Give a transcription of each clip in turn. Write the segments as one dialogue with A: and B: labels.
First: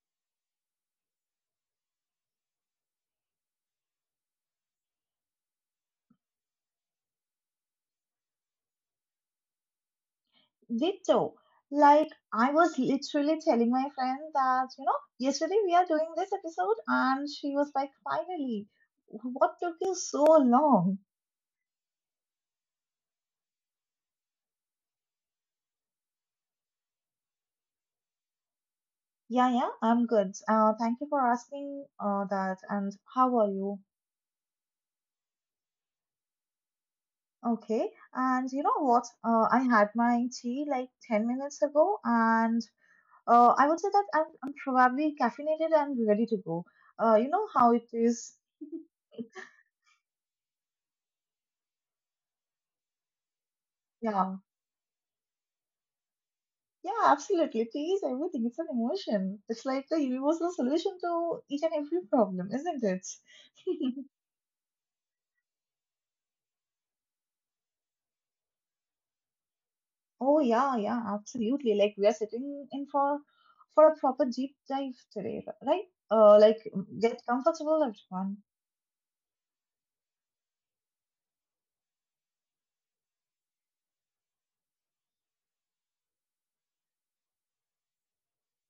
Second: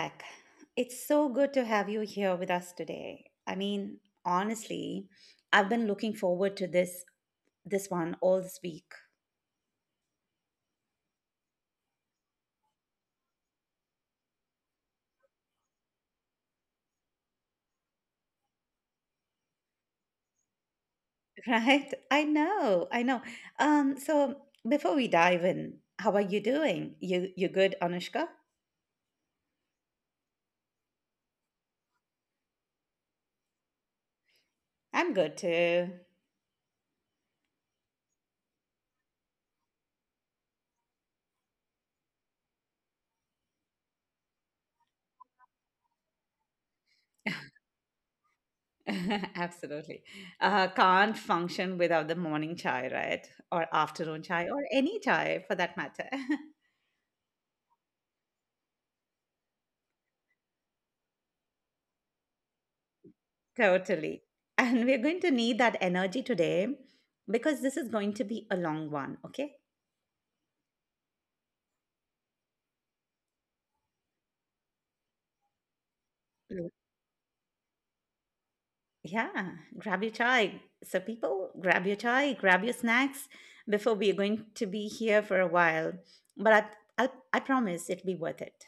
A: back. It's so good to have you here with us today. I mean, honestly, I've been looking forward to this one all this week.
B: Did Ditto. Like I was literally telling my friend that, you know, yesterday we are doing this episode and she was like, finally, what took you so long?
A: Right? I know, I know. So before we dive in, how are you doing? You good, Anushka?
B: Yeah, yeah, I'm good. Thank you for asking that. And how are you?
A: I'm good too.
B: Okay. And you know what? I had my tea like 10 minutes ago and I would say that I'm probably caffeinated and ready to go. You know how it is.
A: Absolutely. Can't function without the morning chai, right? Or afternoon
B: Yeah.
A: chai, or any chai for that matter.
B: Yeah, absolutely. Play everything. It's an emotion. It's like the universal solution to each and every problem, isn't it?
A: Totally. And we're going to need that energy today because this is going to be a long one, okay?
B: Oh yeah, yeah, absolutely. Like we are sitting in for a proper deep dive today, right? Uh, like
A: Mm.
B: get comfortable, everyone.
A: Yeah, grab your chai. So, people, grab your chai, grab your snacks before we're going to be here for a while. But I promise it'll be worth it.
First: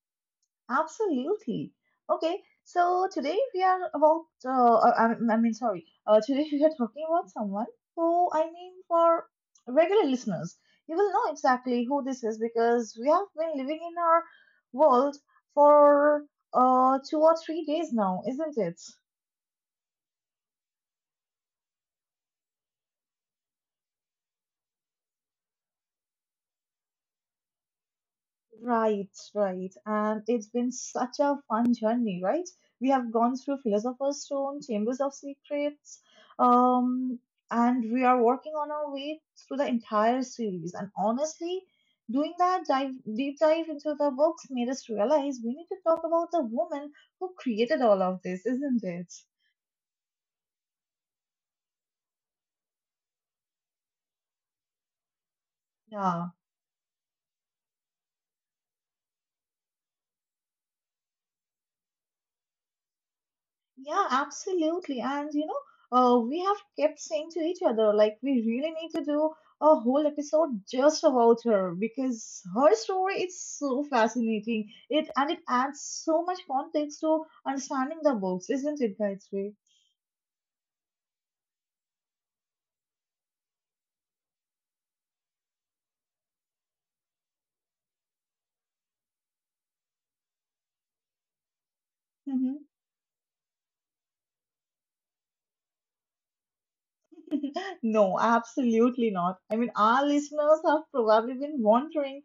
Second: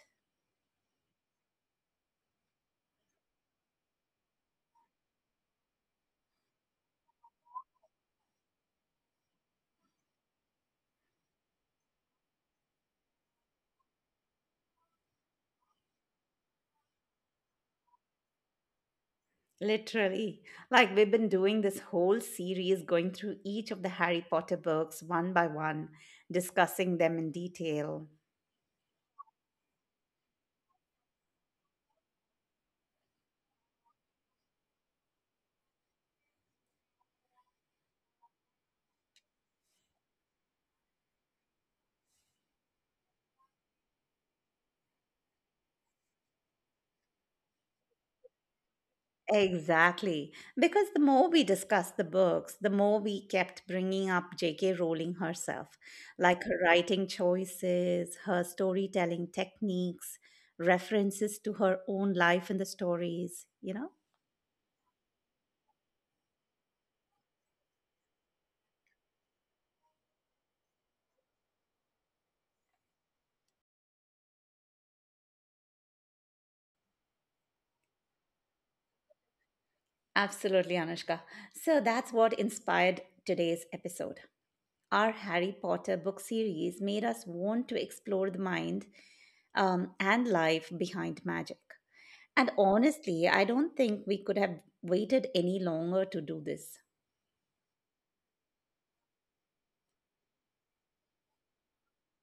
B: Absolutely. Okay, so today we are about, today we are talking about someone who, I mean, for regular listeners, you will know exactly who this is because we have been living in our world for 2 or 3 days now, isn't it?
A: Literally. Like we've been doing this whole series going through each of the Harry Potter books one by one, discussing them in detail.
B: Right, right. And it's been such a fun journey, right? We have gone through Philosopher's Stone, Chambers of Secrets, um, and we are working on our way through the entire series. And honestly, deep dive into the books made us realize we need to talk about the woman who created all of this, isn't it?
A: Exactly. Because the more we discussed the books, the more we kept bringing up J.K. Rowling herself,
B: Yeah.
A: like her writing choices, her storytelling techniques, references to her own life in the stories, you know?
B: Yeah, absolutely. And you know, we have kept saying to each other, like, we really need to do a whole episode just about her because her story is so fascinating. It and it adds so much context to understanding the books, isn't it, Gayatri?
A: Absolutely, Anushka. So that's what inspired today's episode. Our Harry Potter book series made us want to explore the mind and life behind magic. And
B: Hmm.
A: honestly, I don't think we could have waited any longer to do this.
B: No, absolutely not. I mean, our listeners have probably been wondering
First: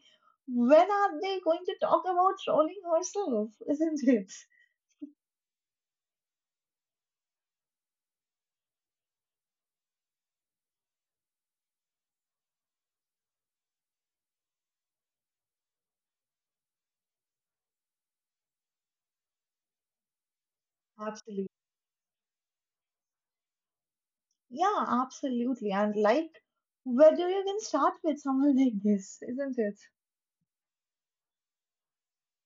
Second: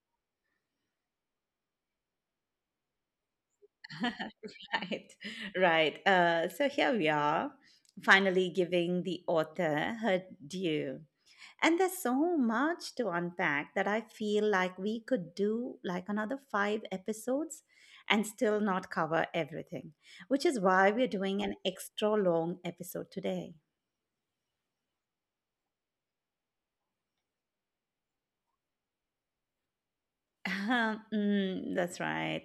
B: when are they going to talk about Rowling herself, isn't it?
A: Right, right. So here we are, finally giving the author her due. And there's so much to unpack that I feel like we could do like another five episodes and still not cover everything, which is why we're doing
B: Absolutely.
A: an extra long episode today.
B: Yeah, absolutely. And like, where do you even start with someone like this, isn't it?
A: Mm, that's right.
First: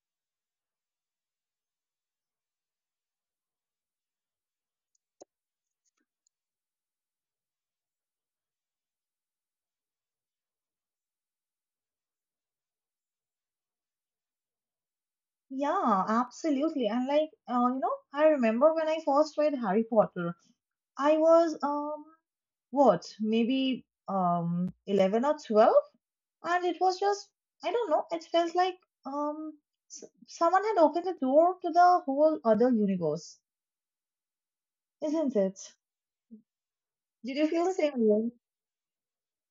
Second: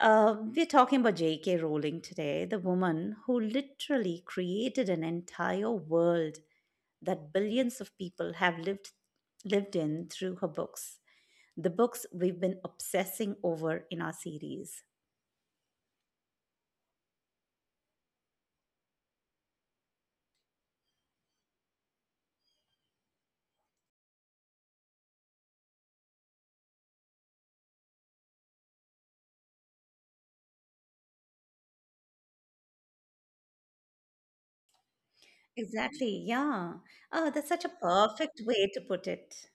A: We're talking about J.K. Rowling today, the woman who literally created an entire world that billions of people have lived in through her books, the books we've been obsessing over in our series.
B: Yeah, absolutely. And like, you know, I remember when I first read Harry Potter, I was, what, maybe 11 or 12, and it was just, I don't know, it felt like um someone had opened the door to the whole other universe, isn't it?
A: Exactly, yeah. Oh,
B: Did
A: that's
B: you
A: such
B: feel
A: a
B: the same way?
A: perfect way to put it,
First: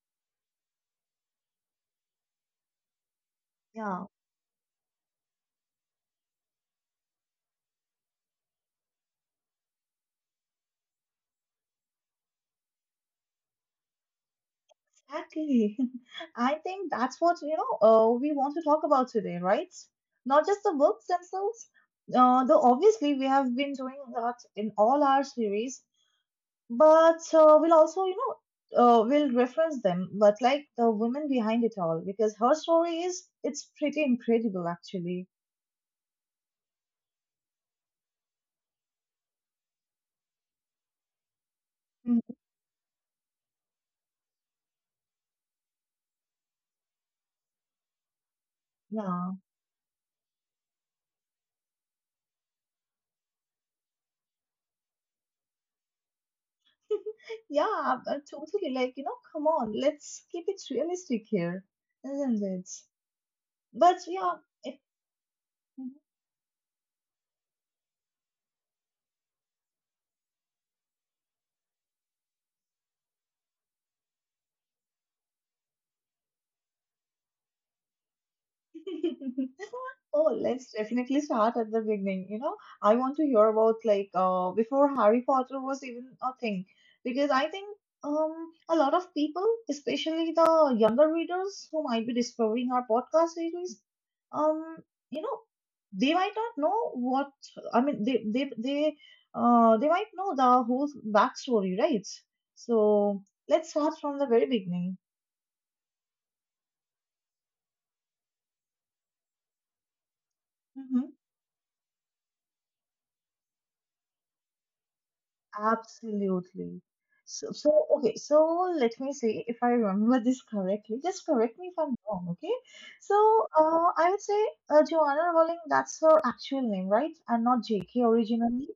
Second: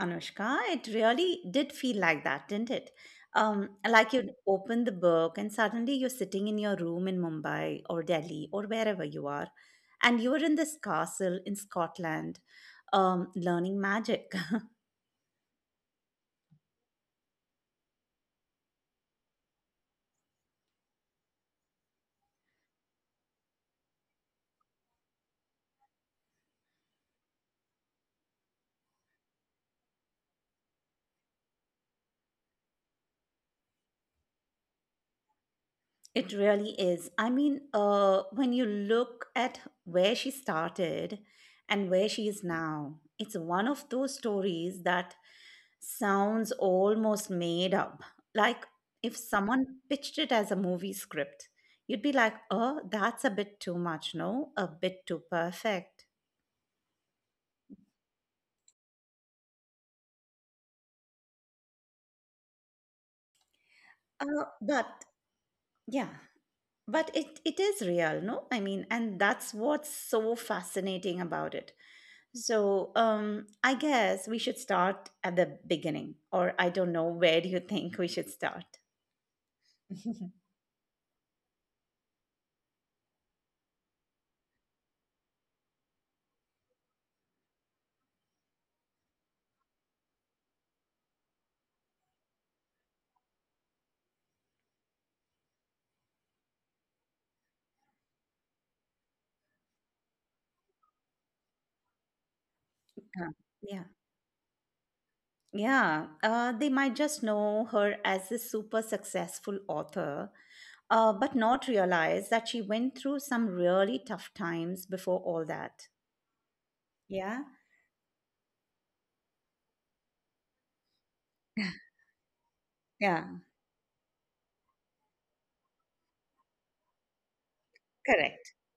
A: Anushka. It really did feel like that, didn't it?
B: Yeah.
A: Like you'd open the book and suddenly you're sitting in your room in Mumbai or Delhi or wherever you are, and you're in this castle in Scotland, learning magic.
B: Exactly. I think that's what, you know, we want to talk about today, right? Not just the books themselves, though obviously we have been doing that in all our series, but we'll also, you know, we'll reference them, but like the woman behind it all, because her story is, it's pretty incredible actually.
A: It really is. I mean, when you look at where she started and where she
B: Mhm.
A: is now, it's one of those stories that sounds almost made up. Like if
B: Yeah.
A: someone pitched it as a movie script, you'd be like, oh, that's a bit too much, no? A bit too perfect.
B: Yeah, totally. Like, you know, come on, let's keep it realistic here, isn't it? But yeah,
A: Uh, but
B: mhm.
A: yeah, but it is real, no? I mean, and that's what's so fascinating about it. So I guess we should start at the beginning, or I don't know, where do you think we should start?
B: Oh, let's definitely start at the beginning. You know, I want to hear about like before Harry Potter was even a thing, because I think a lot of people, especially the younger readers who might be discovering our podcast series, um, you know, they might not know what I mean. They might know the whole backstory, right? So
A: Yeah.
B: let's
A: Yeah.
B: start from the very beginning.
A: Yeah. They might just know her as a super successful author,
B: Mm-hmm.
A: but not realize that she went through some really tough times before all that.
B: Absolutely.
A: Yeah.
B: Okay, so let me see if I remember this correctly. Just correct me if I'm wrong, okay?
A: Yeah.
B: So, I would say Joanna Rowling, that's her actual name, right? And not JK
A: Correct.
B: originally.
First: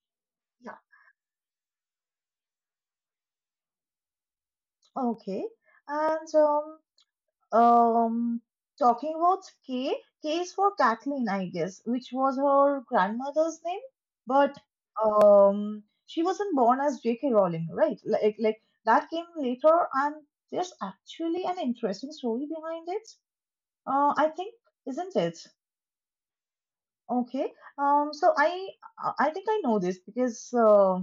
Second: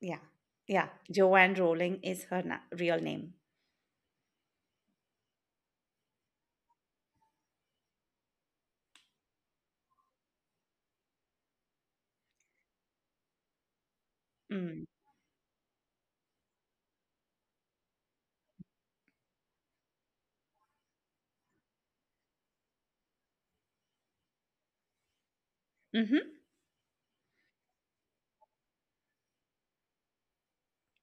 A: Yeah.
B: Yeah.
A: Yeah. Joanne Rowling is her na- real name.
B: Okay. And Um, talking about K, K is for Kathleen, I guess, which was her grandmother's name. But
A: Mm.
B: she wasn't born as J.K. Rowling, right? Like that came later, and there's actually an interesting story behind it. Uh, I think, isn't it?
A: Hmm.
B: Okay. So I think I know this because uh,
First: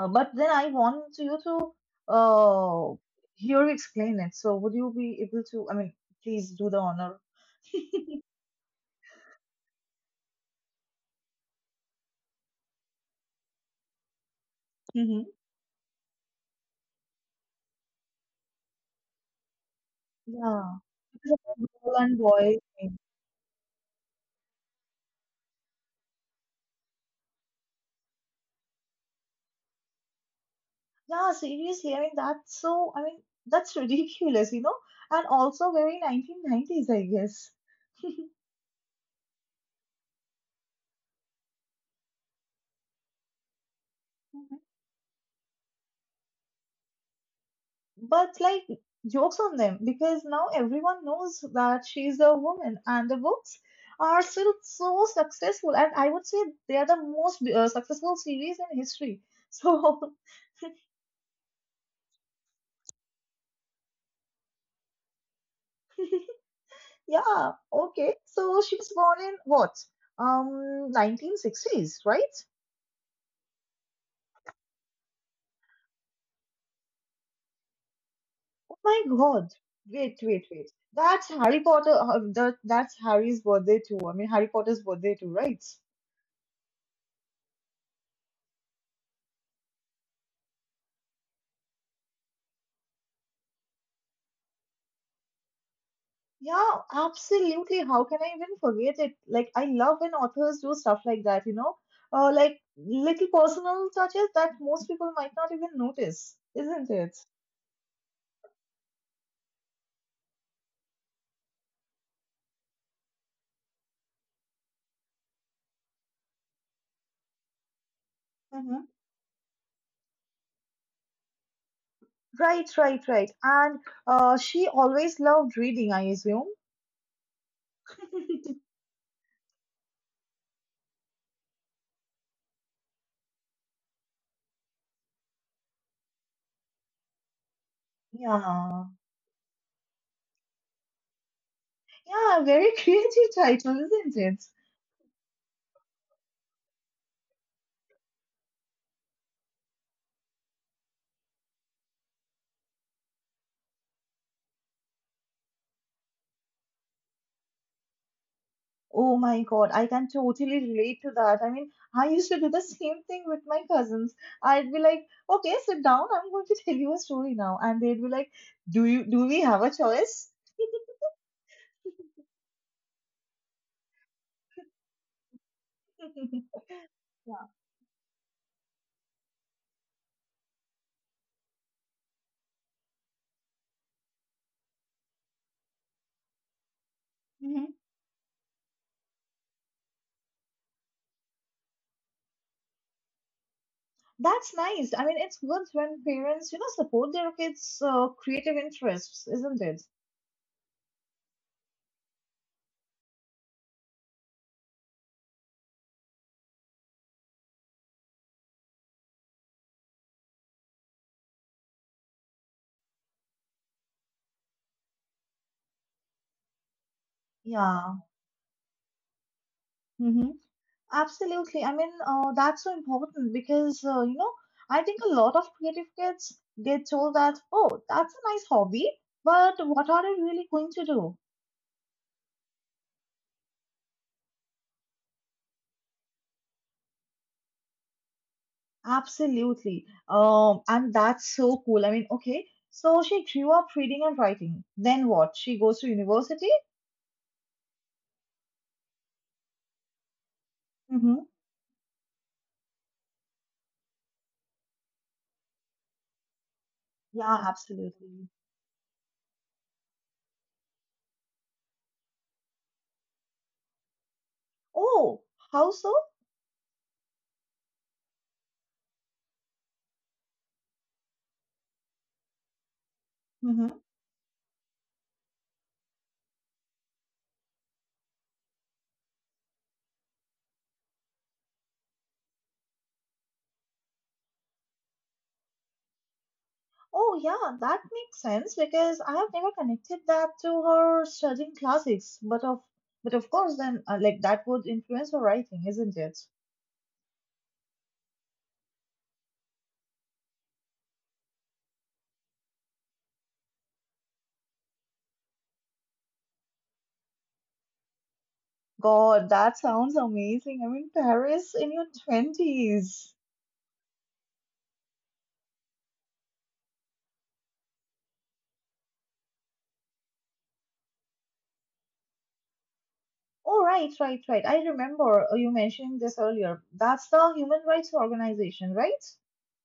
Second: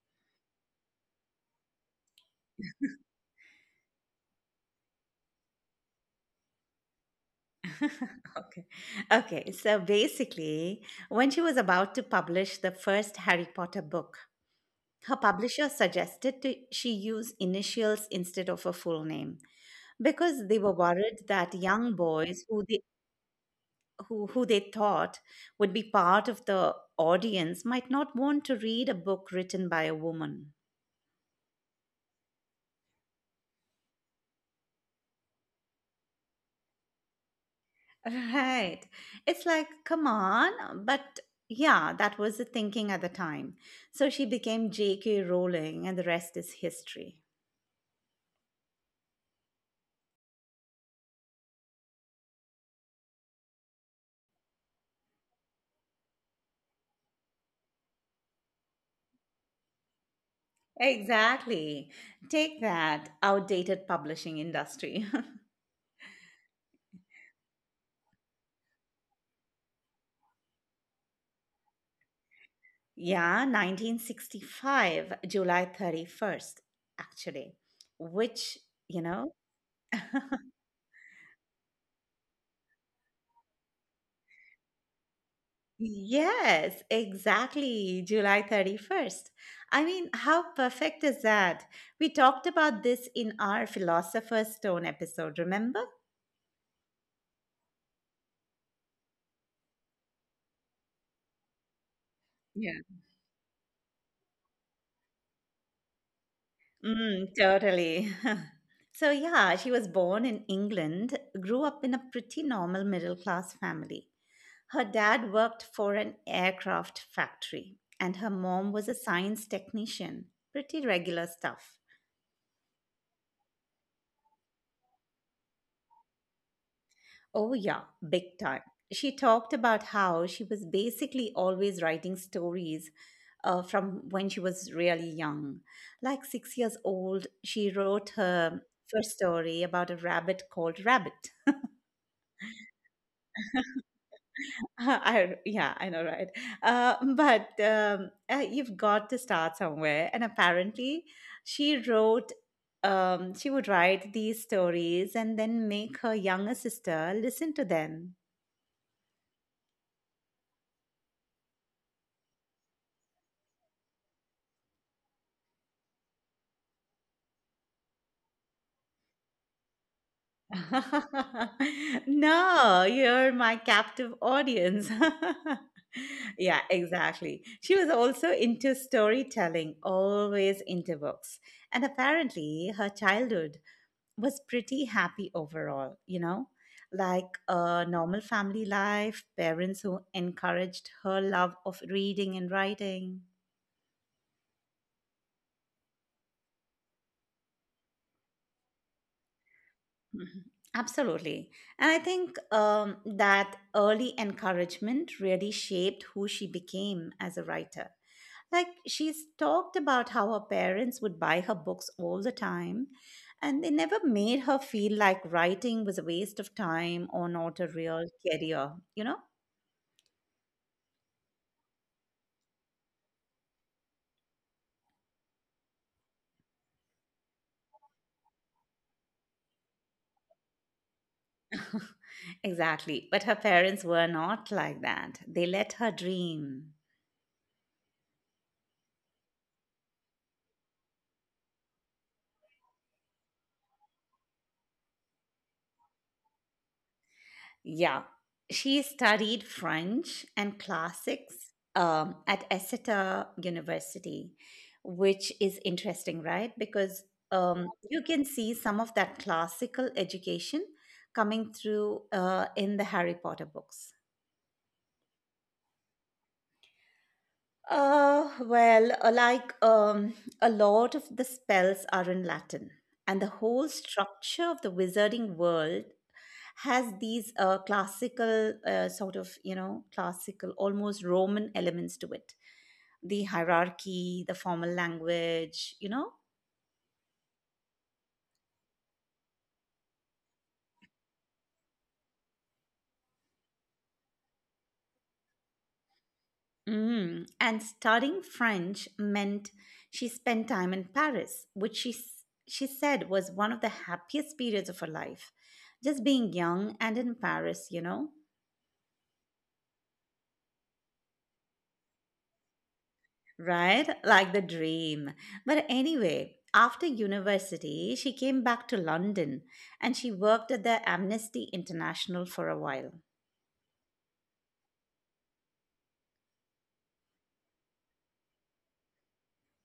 B: uh, but then I want you to uh, hear you explain it. So would you be able to? I mean, please do the honor.
A: Okay. Okay. So basically, when she was about to publish the first Harry Potter book, her
B: Hmm.
A: publisher suggested to, she use initials instead of her full name because they were
B: Yeah,
A: worried
B: because
A: that
B: of
A: young
B: girl and
A: boys
B: boy.
A: who they
B: Thing.
A: who they thought would be part of the audience might not want to read a book written by a woman.
B: Yeah, seriously. I mean, that's so. I mean, that's ridiculous, you know. And also very 1990s, I guess.
A: Right. It's like, come on. But yeah, that was the thinking at the time. So she became J.K. Rowling, and the rest is history.
B: But like jokes on them because now everyone knows that she's a woman and the books are still so successful and I would say they are the most successful series in history. So
A: Exactly. Take that outdated publishing industry.
B: yeah, okay. So she was born in what? 1960s, right?
A: Yeah, 1965, July 31st, actually, which,
B: Oh
A: you
B: my
A: know,
B: God. Wait, wait, wait. That's Harry Potter that's Harry's birthday too. I mean Harry Potter's birthday too, right?
A: yes, exactly. July 31st. I mean, how perfect is that? We talked about this in our Philosopher's Stone episode, remember?
B: Yeah, absolutely. How can I even forget it? Like, I love when authors do stuff like that, you know? Like
A: Yeah.
B: little personal touches that most people might not even notice, isn't it?
A: Mm, totally. So, yeah, she was born in England, grew up in a pretty normal middle class family. Her dad worked for an aircraft factory, and her mom was
B: Hmm.
A: a science technician. Pretty regular stuff.
B: Right. And she always loved reading, I assume.
A: Oh, yeah, big time. She talked about how she was basically always writing stories from when she was really young. Like 6 years old, she wrote her
B: Yeah.
A: first story about a rabbit called Rabbit.
B: Yeah, very creative title, isn't it?
A: I, yeah, I know, right? But You've got to start somewhere. And apparently, she wrote, she would write these stories and then make her younger sister listen to them.
B: Oh my God, I can totally relate to that. I mean, I used to do the same thing with my cousins. I'd be like, okay, sit down. I'm going to tell you a story now. And they'd be like, do we have a choice?
A: No, you're my captive audience. Yeah, exactly.
B: Yeah.
A: She was also into storytelling, always into books. And apparently, her childhood was pretty happy overall, you know? Like
B: Mhm.
A: a normal family life, parents who encouraged her love of reading and writing.
B: That's nice. I mean, it's good when parents, you know, support their kids' creative interests, isn't it?
A: Mhm. Absolutely. And I think that early encouragement really shaped who she became as a writer. Like, she's talked about how her parents would buy her books all the time, and they never made her feel like writing was a waste of time or not a
B: Yeah.
A: real career, you know?
B: Mhm. Absolutely. I mean, that's so important because, you know, I think a lot of creative kids get told that, oh, that's a nice hobby, but what are you really going to do?
A: Exactly. But her parents were not like that. They let her dream.
B: Absolutely. And that's so cool. I mean, okay, so she grew up reading and writing. Then what? She goes to university?
A: Yeah, she studied French and
B: Mm-hmm.
A: classics at Exeter University, which is interesting, right? Because
B: Yeah,
A: you can
B: absolutely.
A: see some of that classical education coming through in the Harry Potter books.
B: Oh, how so?
A: Uh, well, uh, like um, a lot of the spells are in Latin, and the whole
B: Mm-hmm.
A: structure of the wizarding world has these classical, classical, almost Roman elements to it. The hierarchy, the formal language, you know,
B: Oh, yeah, that makes sense because I have never connected that to her studying classics. But of course, then like that would influence her writing, isn't it?
A: Mm. And studying French meant she spent time in Paris, which she said was one of the happiest periods of her life. Just being young and in Paris, you know,
B: God, that sounds amazing. I mean, Paris in your twenties.
A: right? Like the dream. But anyway, after university, she came back to London and she worked at the Amnesty International for a while.
B: Oh, right. I remember you mentioning this earlier. That's the human rights organization, right?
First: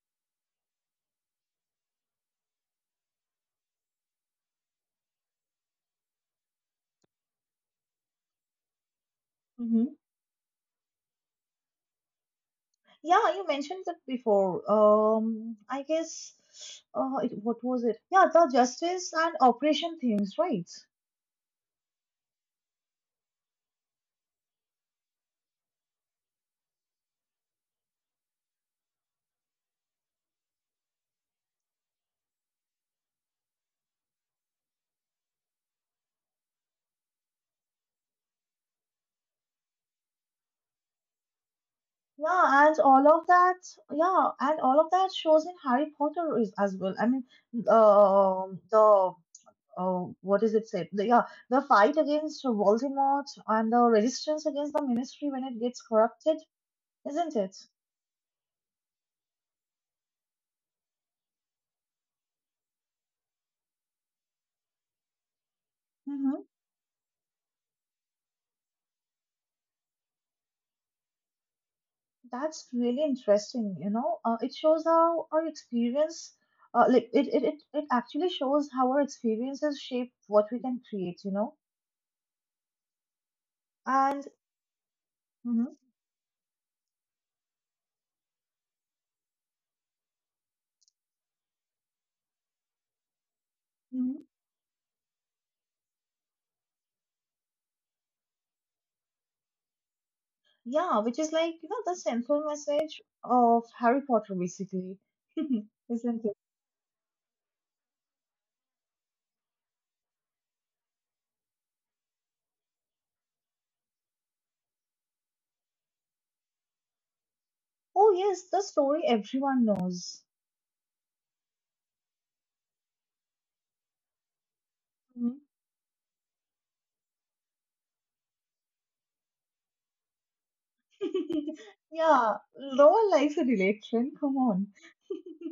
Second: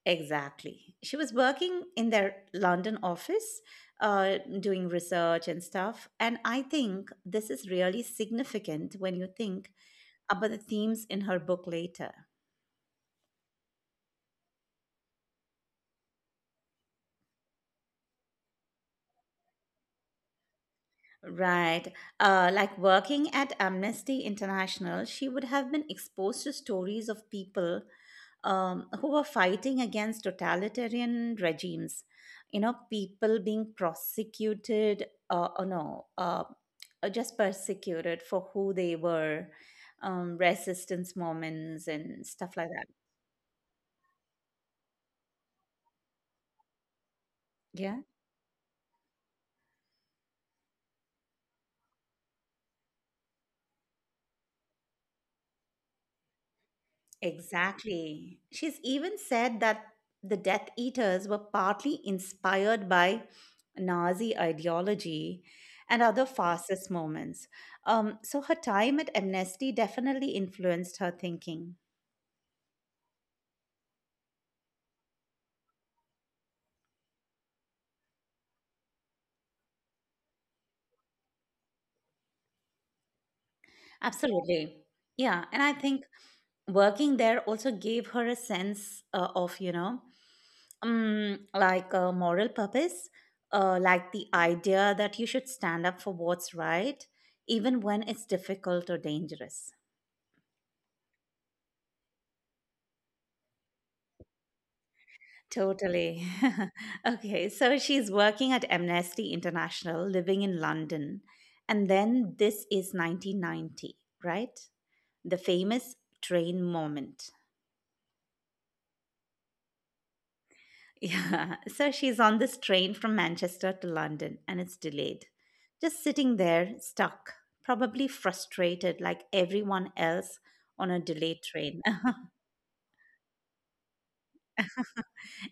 A: Exactly. She was working in their London office, doing research and stuff. And I think this is really significant when you think
B: Mm-hmm.
A: about the themes in her book later.
B: Yeah, you mentioned that before. I guess. It, what was it? Yeah, the justice and operation themes, right?
A: Right. Like working at Amnesty International, she would have been exposed to stories of people who were fighting against totalitarian regimes. You know, people being prosecuted, or no, just persecuted for who they were, resistance moments and stuff like
B: Yeah, and
A: that.
B: all of that, yeah, and all of that shows in Harry Potter is as well. I mean,
A: Yeah.
B: the what is it said? The, yeah, the fight against Voldemort and the resistance against the Ministry when it gets corrupted, isn't it?
A: Exactly. She's even said that the Death Eaters were partly inspired by Nazi ideology and other
B: Mm-hmm.
A: fascist moments. So her time at Amnesty definitely influenced her thinking.
B: That's really interesting. You know, it shows how our experience, it actually shows how our experiences shape what we can create. You know, and
A: Absolutely. Yeah. And I
B: mm-hmm,
A: think working there also gave her a sense of like a moral purpose like
B: mm-hmm.
A: the idea that you should stand up for what's right even when it's difficult or dangerous.
B: Yeah, which is like, you know, the central message of Harry Potter, basically, isn't
A: Totally.
B: it?
A: Okay, so she's working at Amnesty International, living in London, and then this is 1990, right? The famous train moment.
B: Oh, yes, the story everyone knows.
A: Yeah, so she's on this train from Manchester to London and it's delayed.
B: Mhm.
A: Just sitting there, stuck, probably frustrated like everyone else on a delayed train.
B: Yeah, Lowell likes an election. Come on.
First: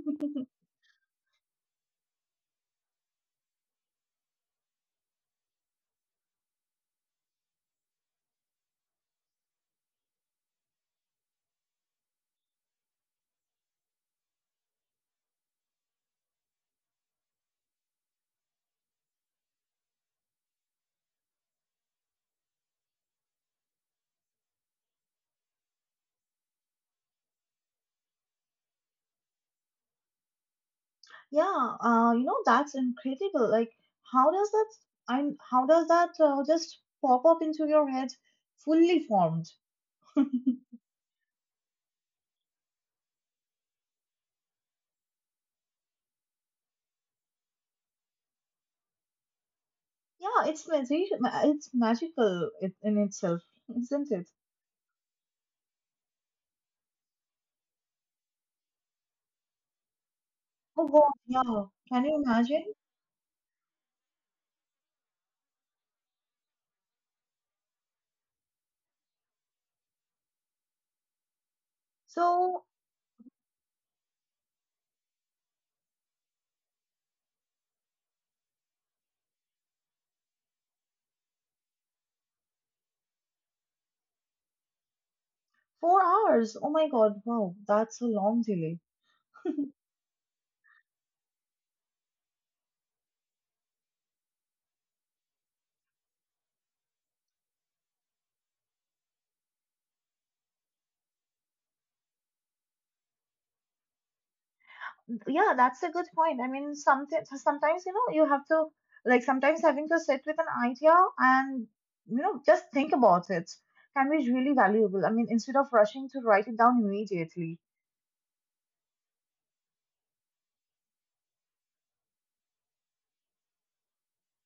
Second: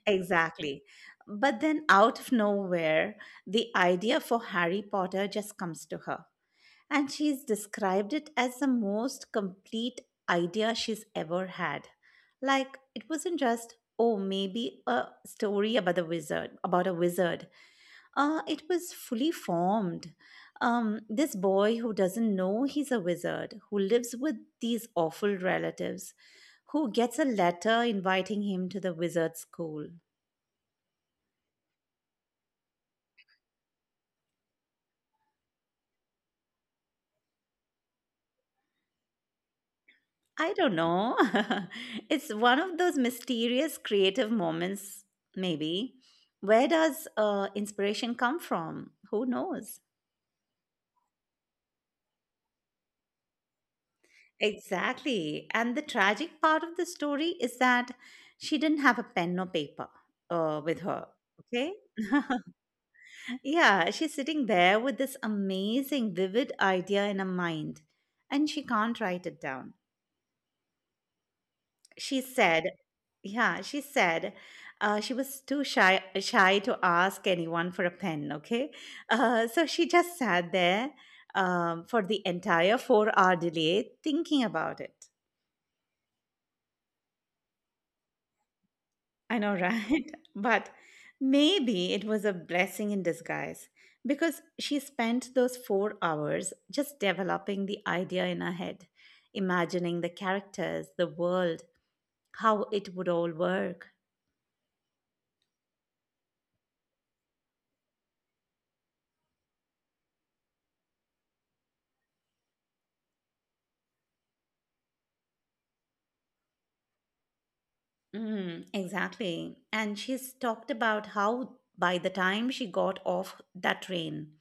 A: Exactly. But then, out of nowhere, the idea for Harry Potter just comes to her. And she's described it as the most complete idea she's ever had. Like, it wasn't just, oh, maybe a story about the wizard, about a wizard. It was fully formed. This boy who doesn't know he's a wizard, who lives with these awful relatives, who gets a letter inviting him to the wizard school.
B: Yeah, you know, that's incredible. Like, how does that, how does that just pop up into your head fully formed?
A: I don't know. It's one of those mysterious creative moments, maybe. Where does inspiration come from? Who knows?
B: Yeah, it's magical in itself, isn't it?
A: Exactly. And the tragic part of the story is that she didn't have a pen or paper with
B: Oh
A: her.
B: God, yeah.
A: Okay.
B: Can you imagine?
A: Yeah, she's sitting there with this amazing, vivid idea in her mind, and she can't write it down. She
B: So
A: said, yeah, she said She was shy to ask anyone for a pen, okay? So she just sat there for the entire 4 hour delay thinking about it.
B: 4 hours? Oh my God, wow, that's a long delay.
A: I know, right? But maybe it was a blessing in disguise because she spent those 4 hours just developing the idea in her head, imagining the characters, the world, how it would all work.
B: Yeah, that's a good point. I mean, sometimes you know you have to like sometimes having to sit with an idea and you know just think about it can be really valuable. I mean, instead of rushing to write it down immediately.
A: Mm, exactly. And she's talked about how by the time she got off that train,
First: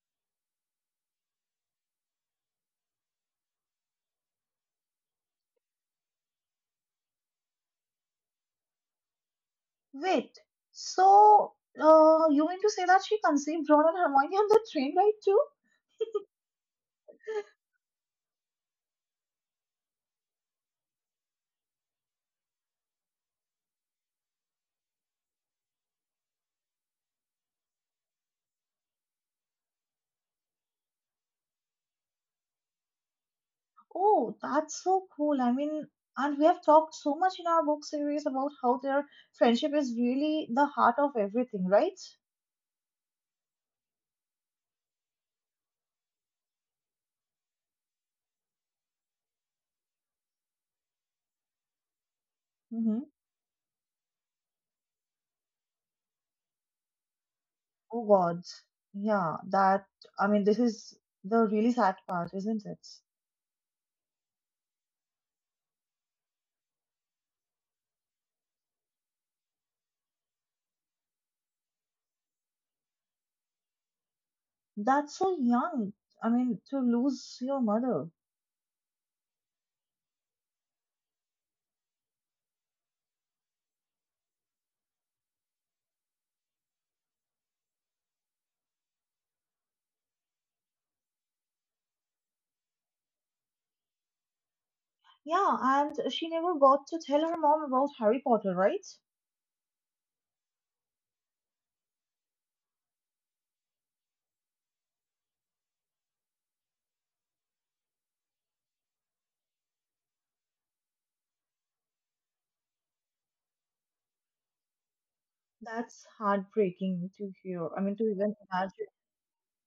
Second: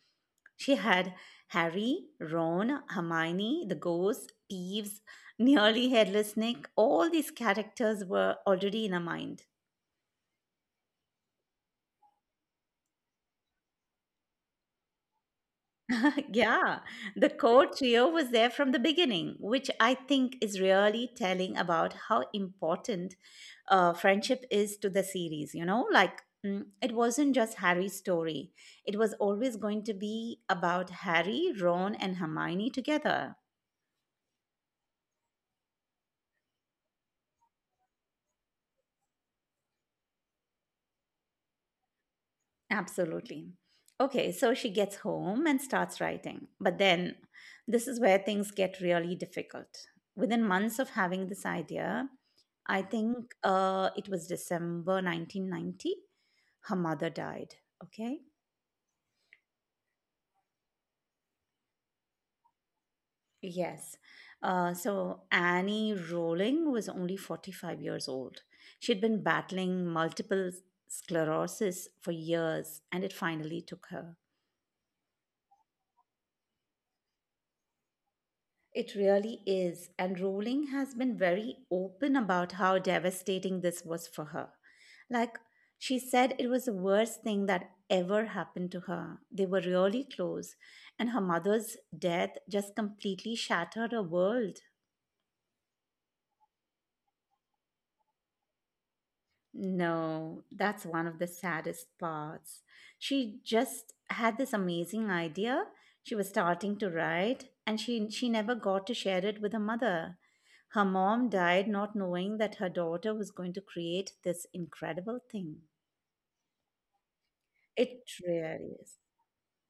A: she had Harry, Ron, Hermione, the ghosts, Peeves, nearly headless Nick. All these characters were already in her mind.
B: Wait, so you mean to say that she conceived Ron and Hermione on the train ride too?
A: Yeah, the core trio was there from the beginning, which I think is really telling about how important friendship is to the series. You know, like it wasn't just Harry's story, it was always going to be about Harry, Ron, and Hermione together.
B: Oh, that's so cool. I mean, and we have talked so much in our book series about how their friendship is really the heart of everything, right?
A: Absolutely. Okay, so she gets home and starts writing. But then this is where things get really difficult. Within months of having this idea, I
B: Hmm.
A: think it was December 1990, her mother died.
B: Oh,
A: Okay,
B: God. Yeah, that, I mean, this is the really sad part, isn't it?
A: yes. So Annie Rowling was only 45 years old. She'd been battling multiple sclerosis for years, and it finally took her.
B: That's so young. I mean, to lose your mother.
A: It really is, and Rowling has been very open about how devastating this was for her. Like, she said it was the worst thing that ever happened to her. They were really close, and her mother's death just completely shattered her world.
B: Yeah, and she never got to tell her mom about Harry Potter, right?
A: No, that's one of the saddest parts. She just had this amazing idea. She was starting to write, and she never got to share it with her mother. Her mom died not knowing that her daughter was going to create this incredible thing.
B: That's heartbreaking to hear. I
A: It
B: mean, to even
A: really
B: imagine.
A: is.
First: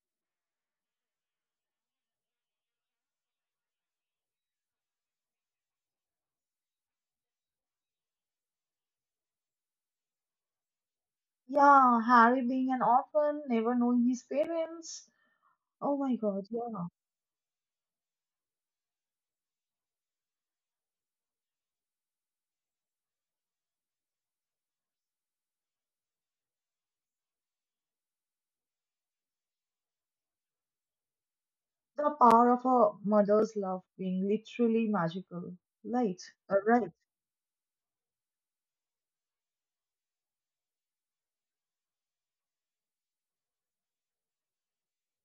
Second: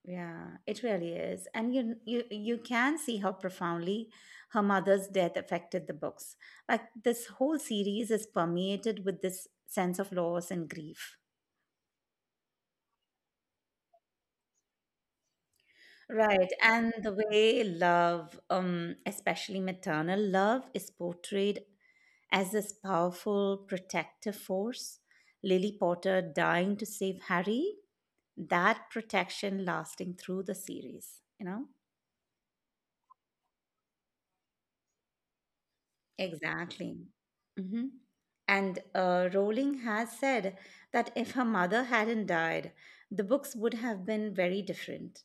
A: Yeah, it really is. And you can see how profoundly her mother's death affected the books. Like this whole series is permeated with this sense of loss and grief.
B: Yeah, Harry being an orphan, never knowing his parents. Oh my God,
A: Right.
B: yeah.
A: And the way love, especially maternal love, is portrayed as this powerful protective force. Lily Potter dying to save Harry, that protection lasting through the series, you know?
B: The power of a mother's love being literally magical. Right, right.
A: Exactly. hmm And Rowling has said that if her mother hadn't died, the books would have been very different.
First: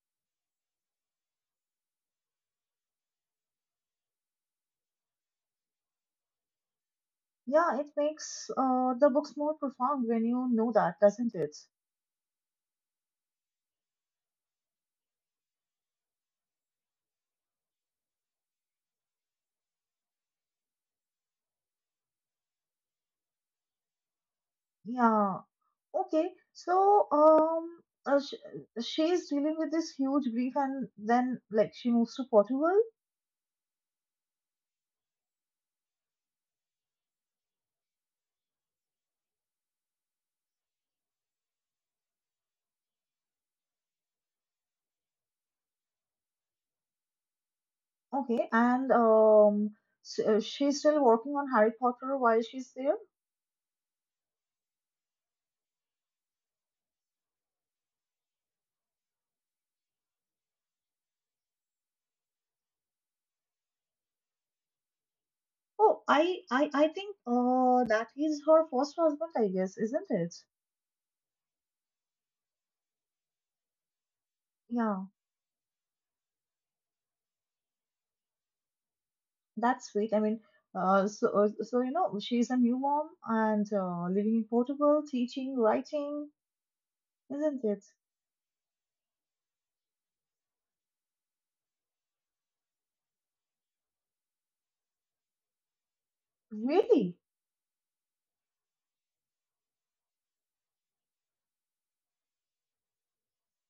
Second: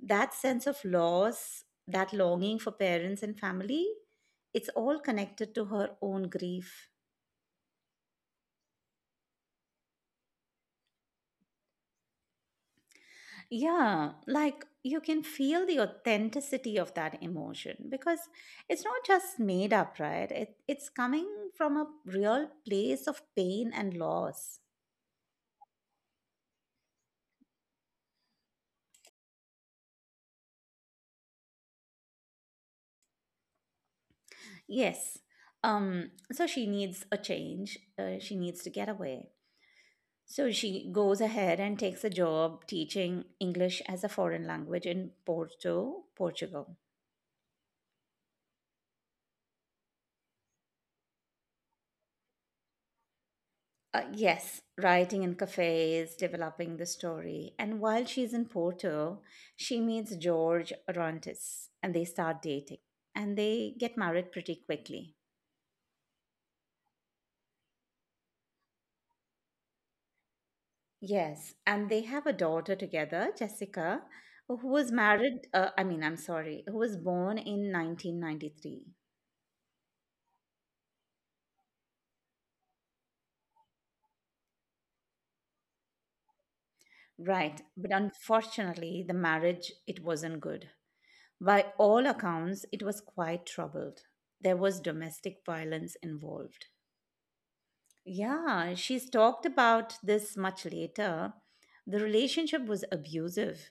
A: That sense of loss, that longing for parents and family, it's all connected to her own grief.
B: Yeah, it makes the books more profound when you know that, doesn't it?
A: Yeah, like you can feel the authenticity of that emotion because it's not just made up, right? It's coming from a real place of pain and loss.
B: Yeah. Okay. So, sh she's dealing with this huge grief, and then like she moves to Portugal.
A: Yes. So she needs a change. She needs to get away. So she goes ahead and takes a job teaching English as a foreign language in Porto, Portugal.
B: Okay, and s she's still working on Harry Potter while she's there.
A: Yes, writing in cafes, developing the story. And while she's in Porto, she meets George Orontes and they start dating and they get married pretty quickly.
B: Oh, I think that is her first husband, I guess, isn't it?
A: Yes, and they have a daughter together, Jessica, who was
B: Yeah.
A: married, I mean, I'm sorry, who was born in 1993.
B: That's sweet. I mean, so you know, she's a new mom and living in Portugal, teaching, writing,
A: Right,
B: isn't it?
A: but unfortunately, the marriage it wasn't good. By all accounts, it was quite troubled. There was domestic violence involved.
B: Really?
A: Yeah, she's talked about this much later. The relationship was abusive,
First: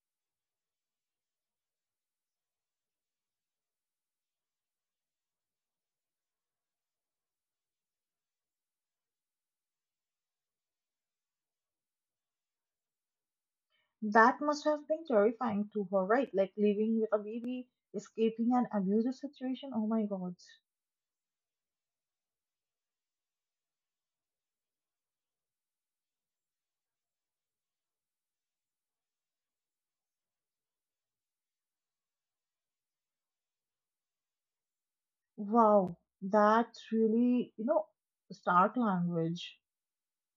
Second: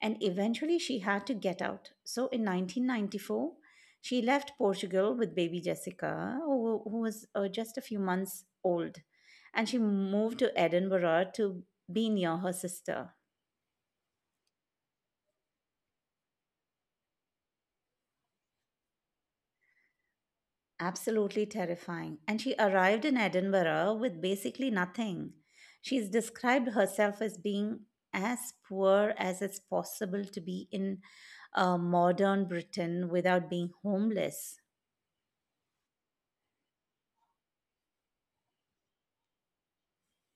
A: and eventually she had to get out. So in 1994, she left Portugal with baby Jessica, who was just a few months old, and she moved to Edinburgh to be near her sister.
B: That must have been terrifying to her, right? Like living with a baby, escaping an abusive situation. Oh my God.
A: Absolutely terrifying. And she arrived in Edinburgh with basically nothing. She's described herself as being as poor as it's possible to be in modern Britain without being homeless.
B: Wow. That really, you know, stark language.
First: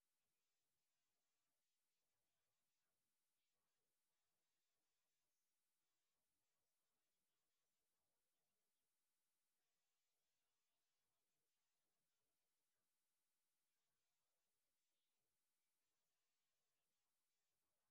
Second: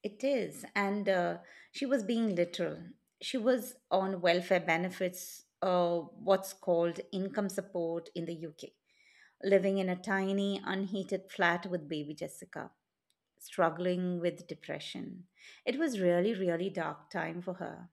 A: It is. And she was being literal. She was on welfare benefits, what's called income support in the UK, living in a tiny, unheated flat with baby Jessica, struggling with depression. It was really, really dark time for her.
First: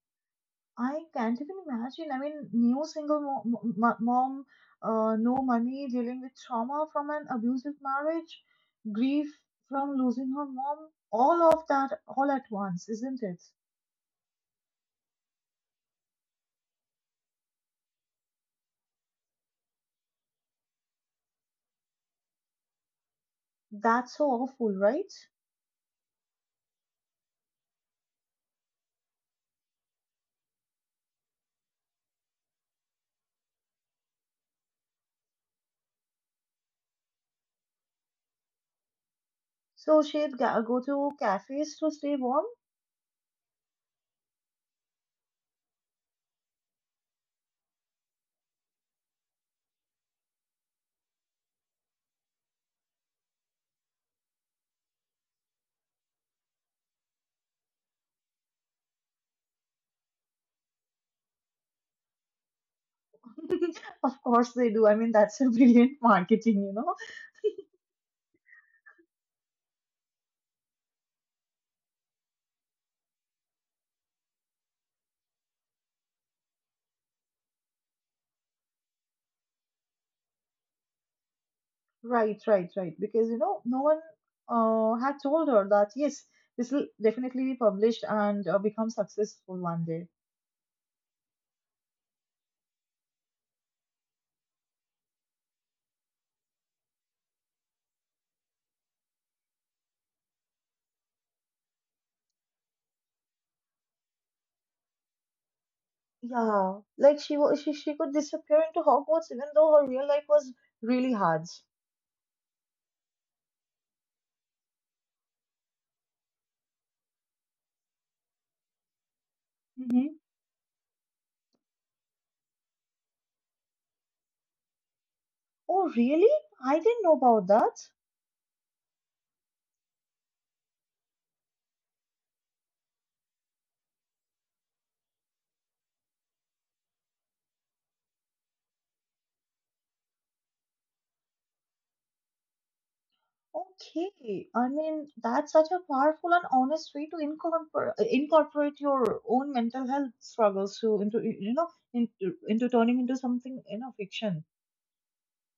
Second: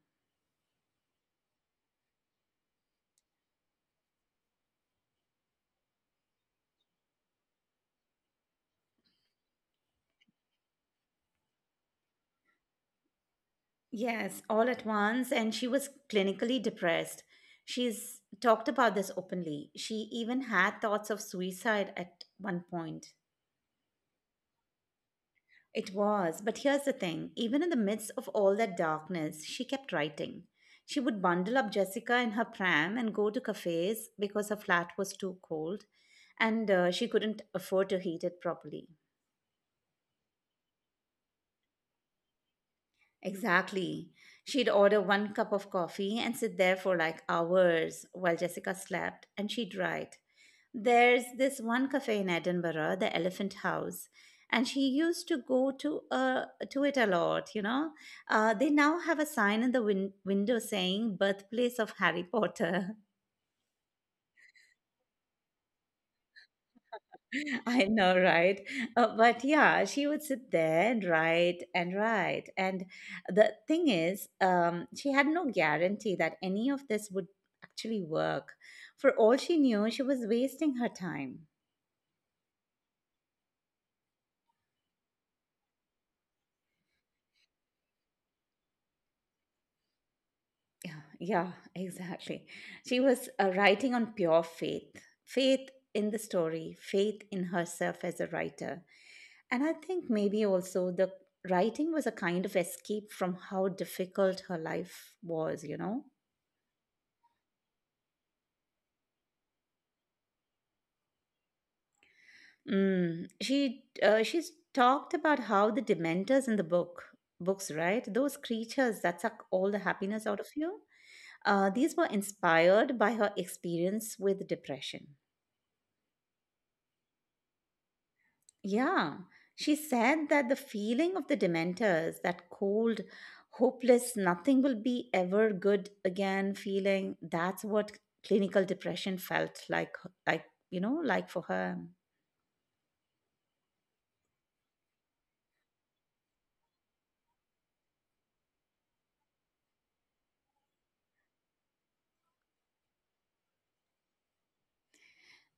B: I can't even imagine. I mean, new single mom, no money, dealing with trauma from an abusive marriage, grief from losing her mom, all of that all at once, isn't it?
A: Yes, all at once, and she was clinically depressed. She's talked about this openly. She even had thoughts of suicide at one point.
B: That's so awful, right?
A: It was, but here's the thing even in the midst of all that darkness, she kept writing. She would bundle up Jessica in her pram and go to cafes because her flat was too cold and she couldn't afford to heat it properly.
B: So she'd go to cafes to stay warm.
A: Exactly. She'd order one cup of coffee and sit there for like hours while Jessica slept, and she'd write. There's this one cafe in Edinburgh, the Elephant House, and she used to go to it a lot. You know, they now have a sign in the window saying "Birthplace of Harry Potter."
B: Of course they do. I mean, that's a brilliant marketing, you know.
A: I know, right? But yeah, she would sit there and write and write. And the thing is, she had no guarantee that any of this would actually work. For all she knew, she was wasting her time.
B: Right. Because, you know, no one had told her that, yes, this will definitely be published and become successful one day.
A: Yeah, yeah, exactly. She was writing on pure faith, faith in the story, faith in herself as a writer. And I think maybe also the writing was a kind of escape from how difficult her life was, you know?
B: Yeah, like she could disappear into Hogwarts even though her real life was really hard.
A: Mm. She she's talked about how the Dementors in the books, right? Those creatures that suck all the
B: Hmm.
A: happiness out of you. These were inspired by her experience with depression.
B: Oh, really? I didn't know about that.
A: Yeah, she said that the feeling of the Dementors, that cold, hopeless, nothing will be ever good again feeling, that's what clinical depression felt like. Like, you know, like for her.
B: Okay, I mean, that's such a powerful and honest way to incorporate your own mental health struggles to into into turning into something fiction.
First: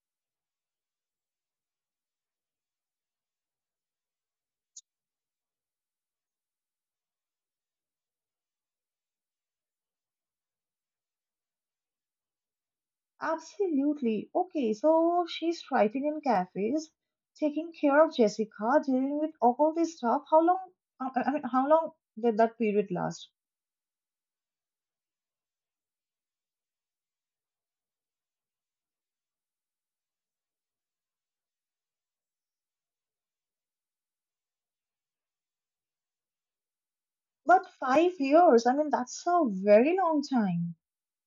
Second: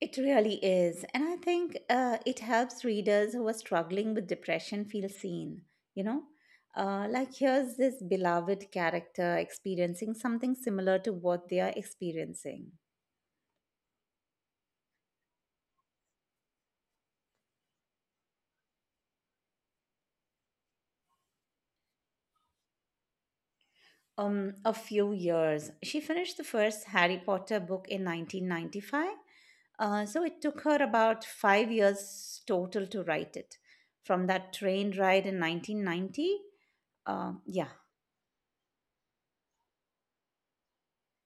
A: It really is. And I think it helps readers who are struggling with depression feel seen, you know? Like, here's this beloved character experiencing something similar to what they are experiencing.
B: Absolutely. Okay, so she's writing in cafes, taking care of Jessica, dealing with all this stuff. How long? I mean, how long did that period last?
A: A few years. She finished the first Harry Potter book in 1995. So it took her about five years total to write it. From that train ride in 1990,
B: But
A: yeah.
B: 5 years. I mean, that's a very long time.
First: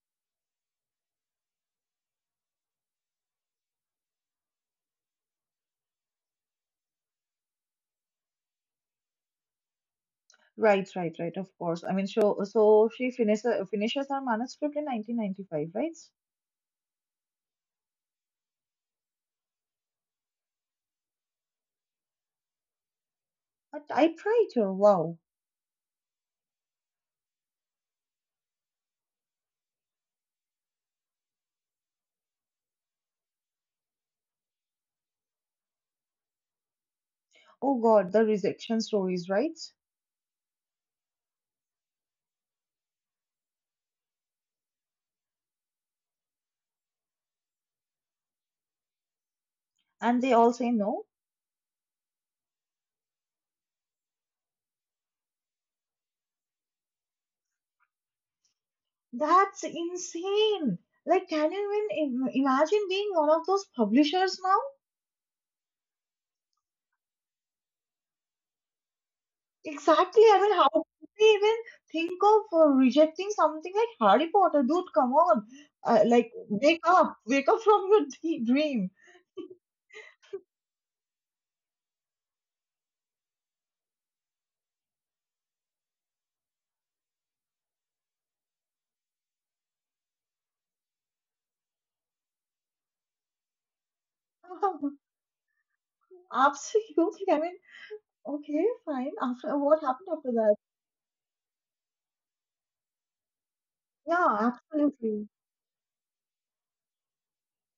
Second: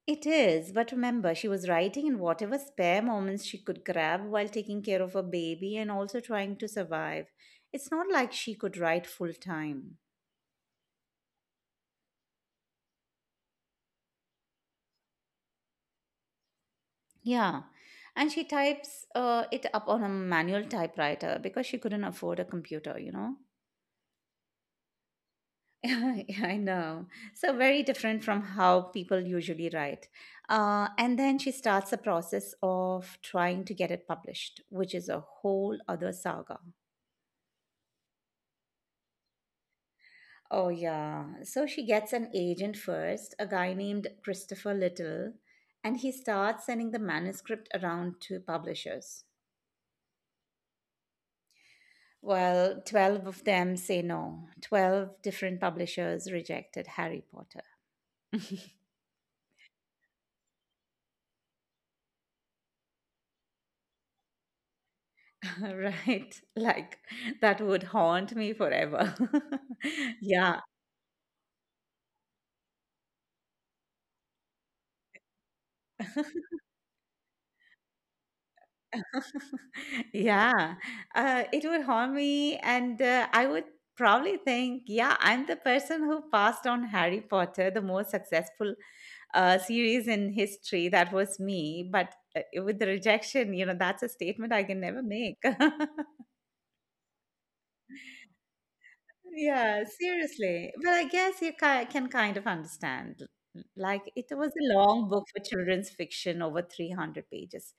A: It is, but remember, she was writing in whatever spare moments she could grab while taking care of her baby and also trying to survive. It's not like she could write full time.
B: Right, right, right. Of course. I mean, so she finishes her manuscript in 1995, right?
A: Yeah. And she types it up on a manual typewriter because she couldn't afford a computer, you know?
B: A typewriter. Wow.
A: Yeah, I know. So very different from how people usually write. And then she starts the process of trying to get it published, which is a whole other saga.
B: Oh God, the rejection stories, right?
A: Oh, yeah. So she gets an agent first, a guy named Christopher Little, and he starts sending the manuscript around to publishers.
B: And they all say no.
A: Well, 12 of them say no. 12 different publishers rejected Harry Potter.
B: That's insane. Like, can you even imagine being one of those publishers?
A: Right. Like that would haunt me forever.
B: Exactly. I mean,
A: Yeah,
B: how could they even think of rejecting something like Harry Potter? Dude, come on. Like, wake up. Wake up from your dream.
A: yeah, it would haunt me, and I would probably think, yeah, I'm the person who passed on Harry Potter, the most successful series in history. That was me, but with the rejection, you know, that's a statement I can never make.
B: Absolutely. I mean, okay, fine. After what
A: Yeah,
B: happened after that?
A: seriously. But I guess can kind of understand. Like, it
B: Yeah,
A: was a long book
B: absolutely.
A: for children's fiction, over 300 pages.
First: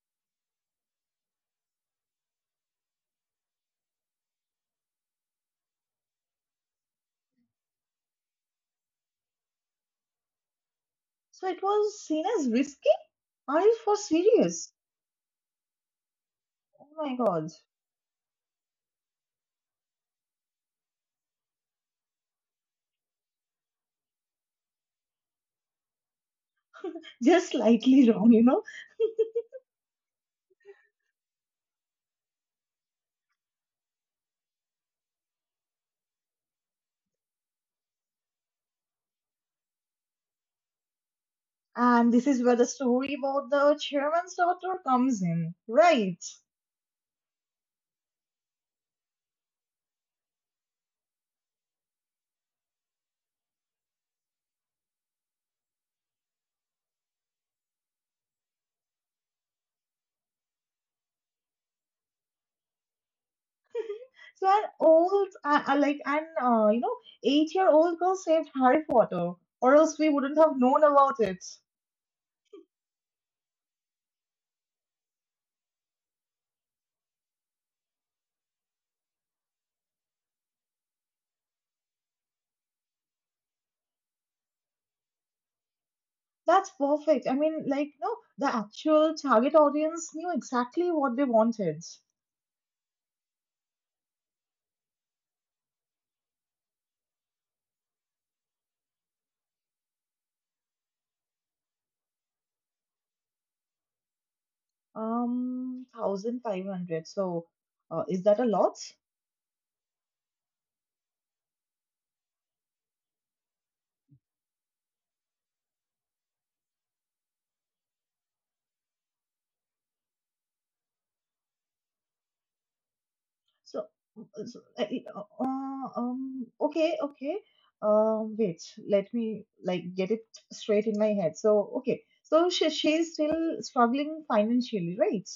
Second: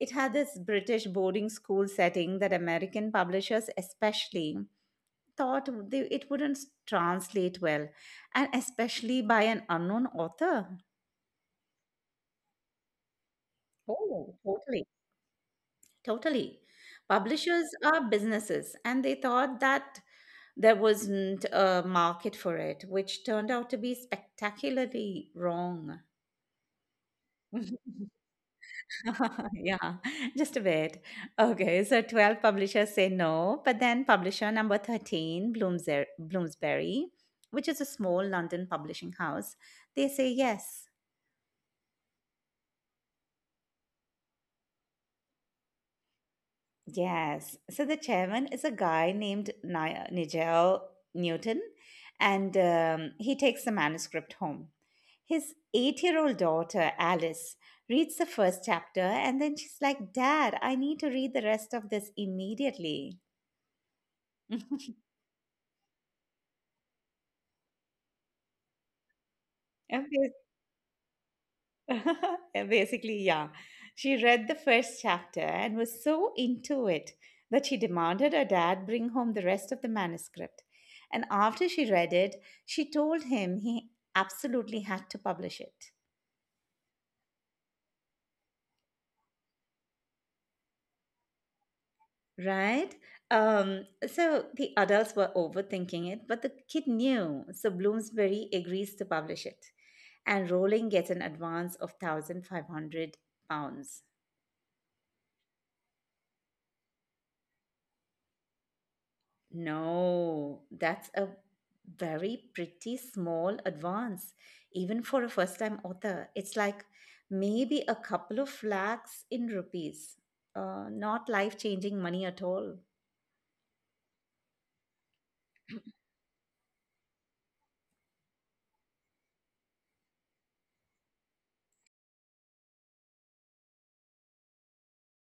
A: It had this British boarding school setting that American publishers, especially, thought it wouldn't translate well, and especially by an unknown author.
B: So it was seen as risky? Are you for
A: Oh,
B: serious?
A: totally. Totally.
B: Oh my God.
A: Publishers are businesses, and they thought that there wasn't a market for it, which turned out to be spectacularly wrong.
B: Just slightly wrong, you know?
A: Yeah, just a bit. Okay, so 12 publishers say no, but then publisher number 13, Bloomsbury, which is a small London publishing house, they say yes.
B: And this is where the story about the chairman's daughter comes in, right?
A: Yes. So the chairman is a guy named Nigel Newton, and he takes the manuscript home. His 8-year-old old daughter, Alice, reads the first chapter and then she's like, Dad, I need to read the rest of this immediately.
B: So an old, like an you know, eight-year-old girl saved Harry Potter, or else we
A: Obviously.
B: wouldn't have known about it.
A: And basically, yeah. She read the first chapter and was so into it that she demanded her dad bring home the rest of the manuscript. And after she read it, she told him he absolutely had to publish it.
B: That's perfect. I mean, like, no, the actual target audience knew exactly what they wanted.
A: Right? So the adults were overthinking it, but the kid knew. So Bloomsbury agrees to publish it. And Rowling gets an advance of 1,500 pounds.
B: 1,500. So, is that a lot?
A: No, that's a very pretty small advance, even for a first time author. It's like maybe a couple of lakhs in rupees, not life changing money at all.
B: So, uh, so uh, okay, okay. Wait, let me like get it straight in my head. So, okay, so she's still struggling financially, right?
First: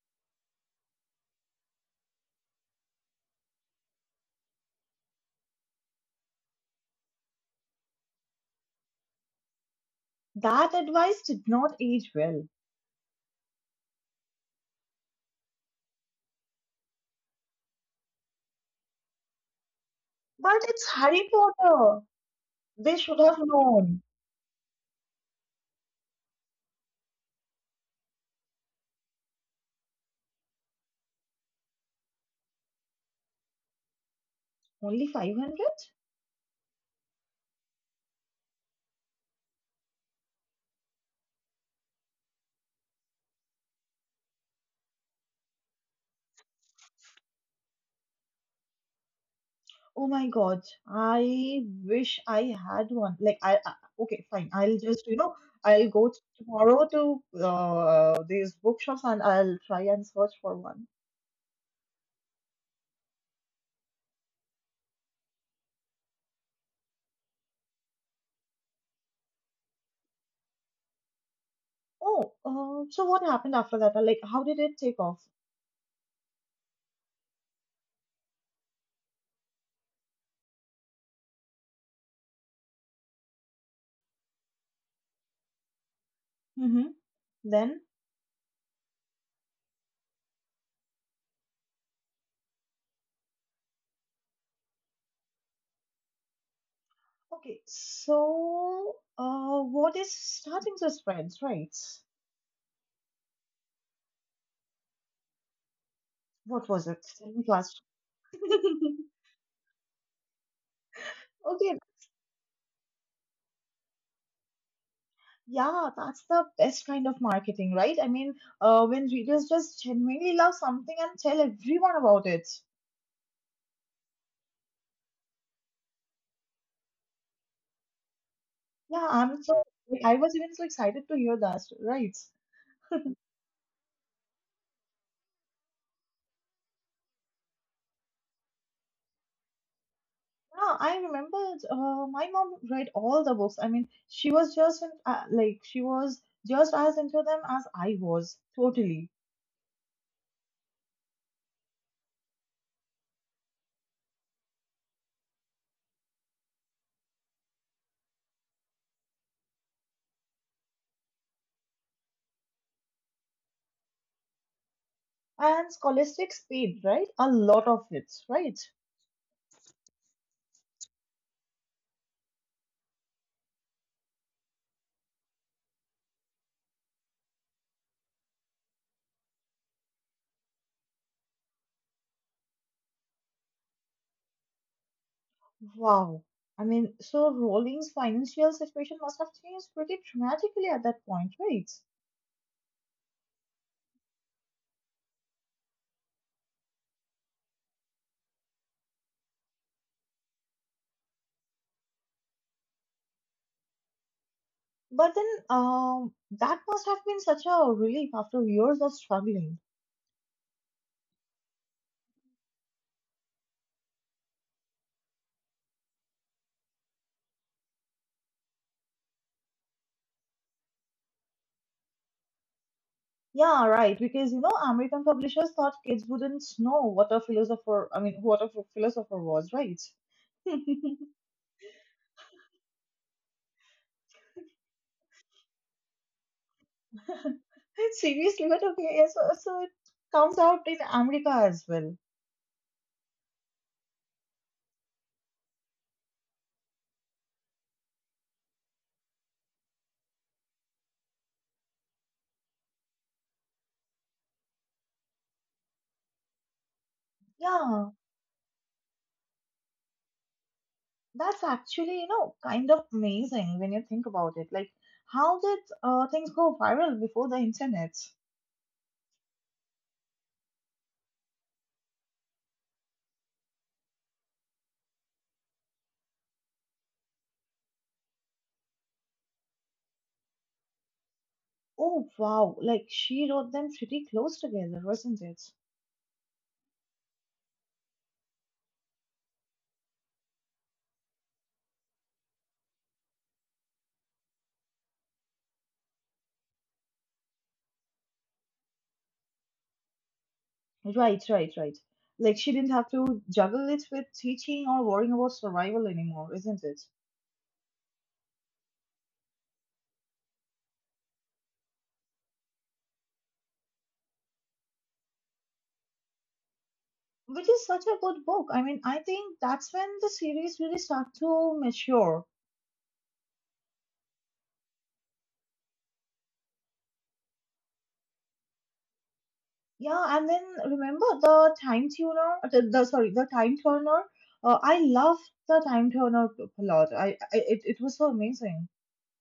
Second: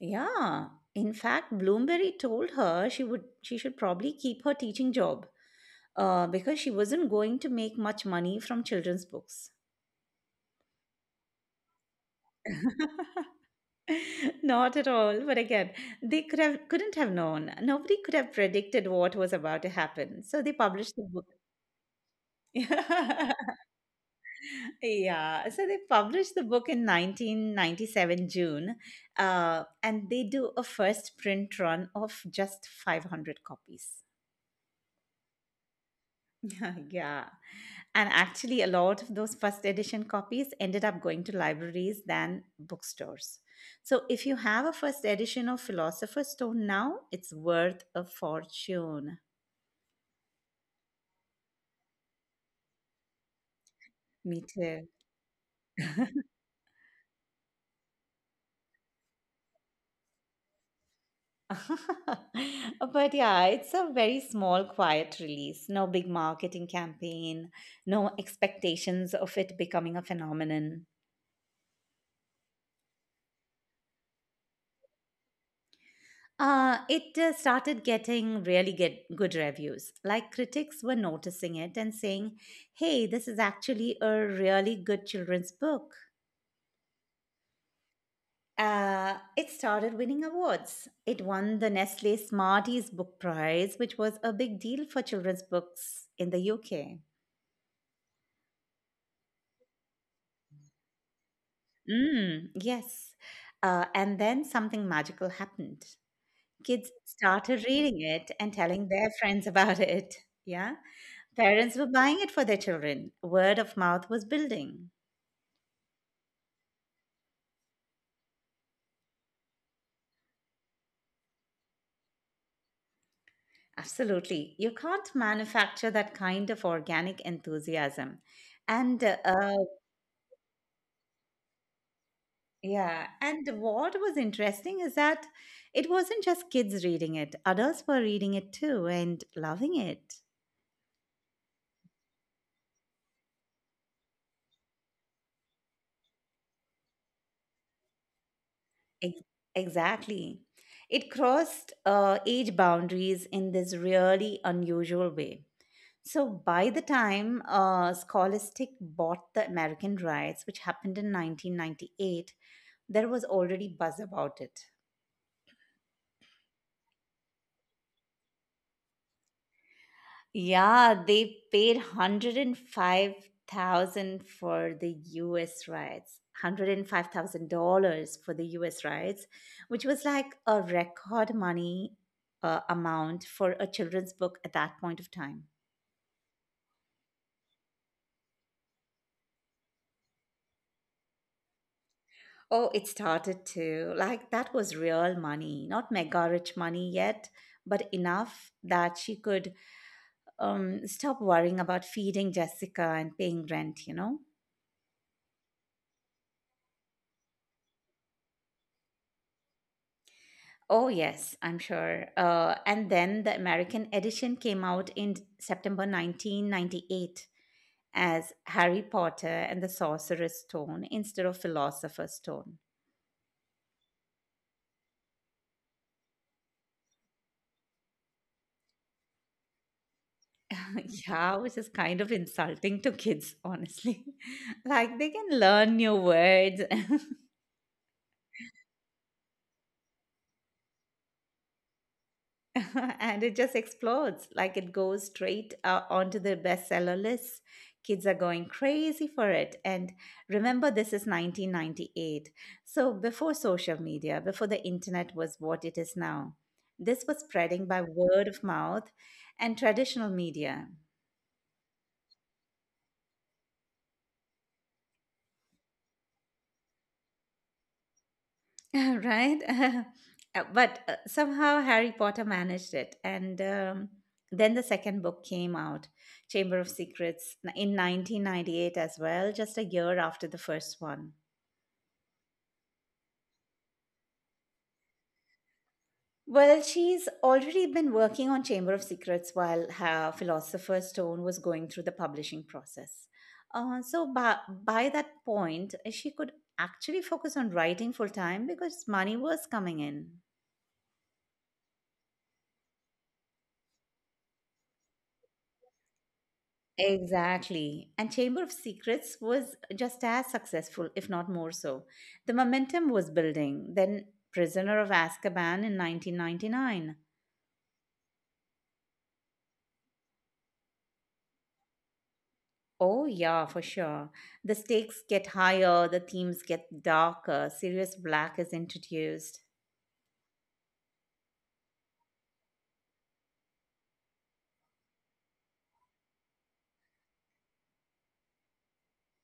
A: Yeah, in fact, Bloomberry told her she should probably keep her teaching job because she wasn't going to make much money from children's books.
B: That advice did not age well.
A: Not at all. But again, they could have couldn't have known. Nobody could have predicted what was about to happen. So they
B: But it's
A: published the book.
B: Harry Potter. They should have known.
A: Yeah. So they published the book in 1997 June, and they do a first print run of just 500 copies.
B: Only 500?
A: Yeah. And actually, a lot of those first edition copies ended up going to libraries than bookstores. So, if you have a first edition of Philosopher's Stone now, it's worth a fortune.
B: Oh my God, I wish I had one. Like I Okay,
A: Me
B: fine. I'll
A: too.
B: just, you know, I'll go tomorrow to these bookshops and I'll try and search for one.
A: But yeah, it's a very small, quiet release. No big marketing campaign, no expectations of it becoming a phenomenon.
B: Oh, so what happened after that? Like, how did it take off?
A: It started getting really good reviews. Like critics were noticing it and saying, hey, this is actually a really good children's book.
B: Mm-hmm. Then,
A: It started winning awards. It won the Nestle Smarties Book Prize, which was a big deal for children's books in the UK.
B: okay, so what is starting to spread, right?
A: Mm, yes. And then something magical happened.
B: What was
A: Kids
B: it? Tell me
A: started
B: fast.
A: reading it and telling their friends about it. Yeah. Parents
B: Okay,
A: were buying it for their children. Word of mouth was building.
B: Yeah, that's the best kind of marketing, right? I mean, when readers just genuinely love something and tell everyone about it.
A: Absolutely. You can't manufacture that kind of organic enthusiasm. And
B: Yeah, I'm so, I was even so excited to hear that, right?
A: Yeah, and what was interesting is that it wasn't just kids reading it, adults were reading it too and loving it.
B: Yeah, I remember my mom read all the books. I mean, she was just in, like, she was just as into them as I was, totally.
A: Ex- exactly. It crossed age boundaries in this really unusual way. So by the time Scholastic bought the American rights, which happened in 1998, there was already buzz about it.
B: And scholastics paid, right? A lot of it, right?
A: Yeah, they paid 105,000 for the US rights. $105,000 for the US rights, which was like a record money amount for a children's book at that point of time.
B: Wow. I mean, so Rowling's financial situation must have changed pretty dramatically at that point, right?
A: Oh, it started to. Like, that was real money, not mega rich money yet, but enough that she could stop worrying about feeding Jessica and paying rent, you know?
B: But then that must have been such a relief after years of struggling.
A: Oh, yes, I'm sure. And then the American edition came out in September 1998 as Harry Potter and the Sorcerer's Stone instead of Philosopher's Stone.
B: Yeah, right. Because you know, American publishers thought kids wouldn't know what a philosopher, I mean, what a ph- philosopher was, right?
A: Yeah, which is kind of insulting to kids, honestly. Like they can learn new words.
B: Seriously, but okay, yeah, so, so it comes out in America as well.
A: And it just explodes, like it goes straight onto the bestseller list. Kids are going crazy for it, and remember, this is 1998, so before social media, before the internet was what it is now, this was spreading by
B: Yeah,
A: word of mouth and traditional media.
B: that's actually, you know, kind of amazing when you think about it. Like, how did things go viral before the internet?
A: Right? But somehow Harry Potter managed it. And then the second book came out, Chamber of Secrets, in 1998 as well, just a year after the first one.
B: Oh, wow. Like, she wrote them pretty close together, wasn't it?
A: Well, she's already been working on Chamber of Secrets while her Philosopher's Stone was going through the publishing process. So by that point, she could actually focus on writing full time because money was coming in.
B: Right, right, right. Like she didn't have to juggle it with teaching or worrying about survival anymore, isn't it?
A: Exactly. And Chamber of Secrets was just as successful, if not more so. The momentum was building. Then Prisoner of Azkaban in 1999.
B: Which is such a good book. I mean, I think that's when the series really start to mature.
A: Oh, yeah, for sure. The stakes get higher, the themes get darker, serious black is introduced.
B: Yeah, and then remember the time turner. I love the time turner plot. I It, it was so amazing.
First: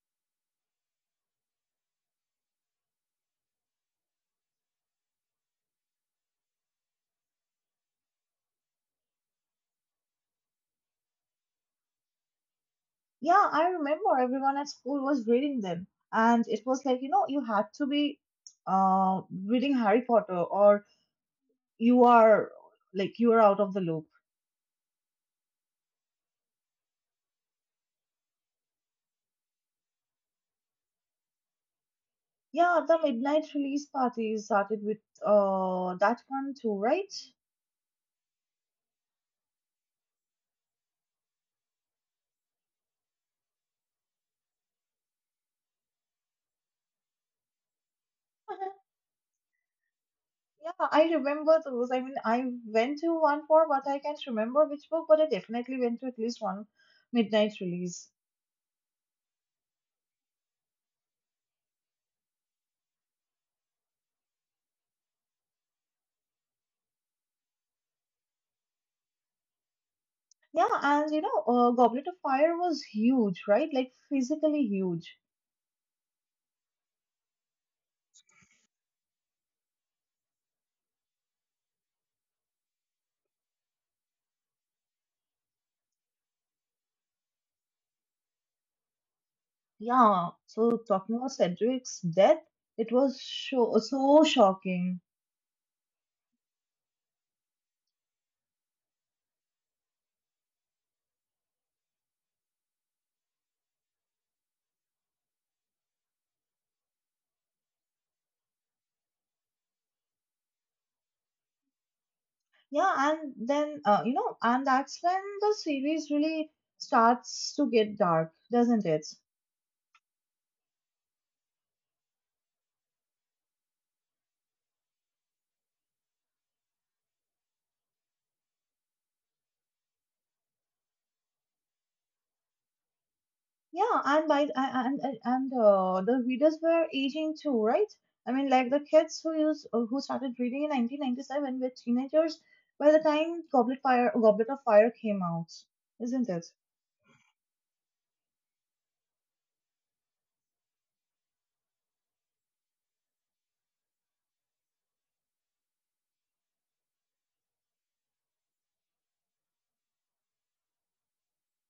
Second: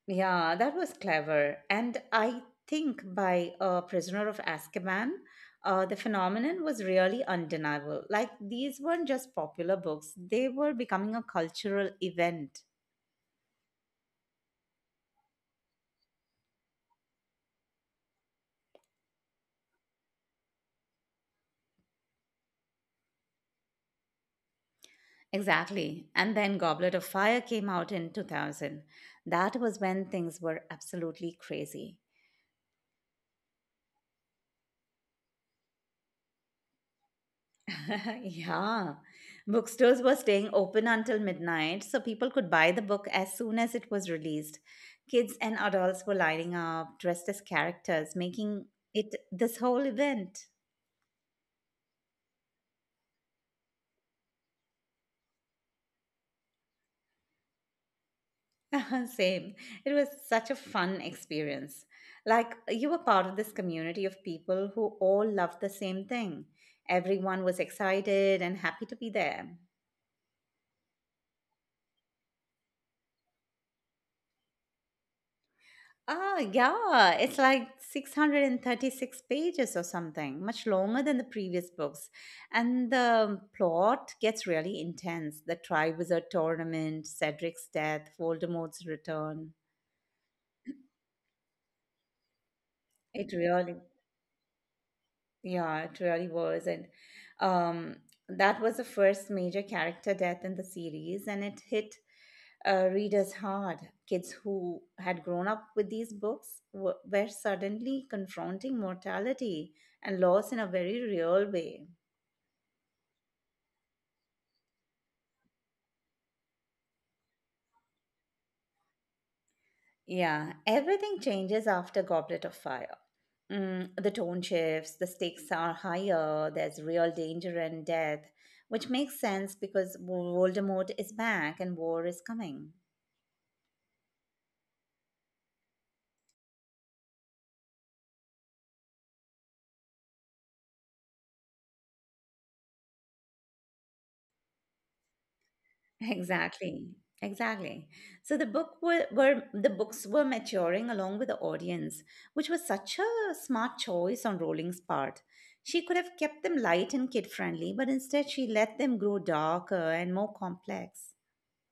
A: Yeah, that was clever. And I think by Prisoner of Azkaban, the phenomenon was really undeniable. Like, these weren't just popular books, they were becoming a cultural event.
B: Yeah, I remember everyone at school was reading them, and it was like you know you had to be uh reading Harry Potter or you are like you are out of the loop.
A: Exactly. And then Goblet of Fire came out in 2000. That was when things were absolutely crazy.
B: Yeah, the midnight release party started with that one too, right?
A: Yeah. Bookstores were staying open until midnight, so people could buy the book as soon as it was released. Kids and adults were lining up, dressed as characters, making it this whole event.
B: yeah, I remember those. I mean, I went to one for, but I can't remember which book, but I definitely went to at least one midnight release.
A: Same. It was such a fun experience. Like you were part of this community of people who all loved the same thing. Everyone was excited and happy to be there.
B: Yeah, and you know, Goblet of Fire was huge, right? Like physically huge.
A: Ah, yeah, it's like 636 pages or something, much longer than the previous books. And the plot gets really intense. The Triwizard Tournament, Cedric's death, Voldemort's return.
B: Yeah. So talking about Cedric's death, it was
A: It really,
B: so so shocking.
A: yeah, it really was. And um, that was the first major character death in the series, and it hit readers hard. Kids who had grown up with these books were suddenly confronting mortality and loss in a very real way.
B: Yeah, and then you know, and that's when the series really starts to get dark, doesn't it?
A: Yeah, everything changes after Goblet of Fire. Mm, the tone shifts, the stakes are higher, there's real danger and death, which makes sense because Voldemort is back and war is coming.
B: Yeah, and the readers were aging too, right? I mean, like the kids who started reading in 1997 were teenagers by the time Goblet of Fire came out, isn't it?
A: Exactly. Exactly. So were the books were maturing along with the audience, which was such a smart choice on Rowling's part. She could have kept them light and kid friendly, but instead she let them grow darker and more complex.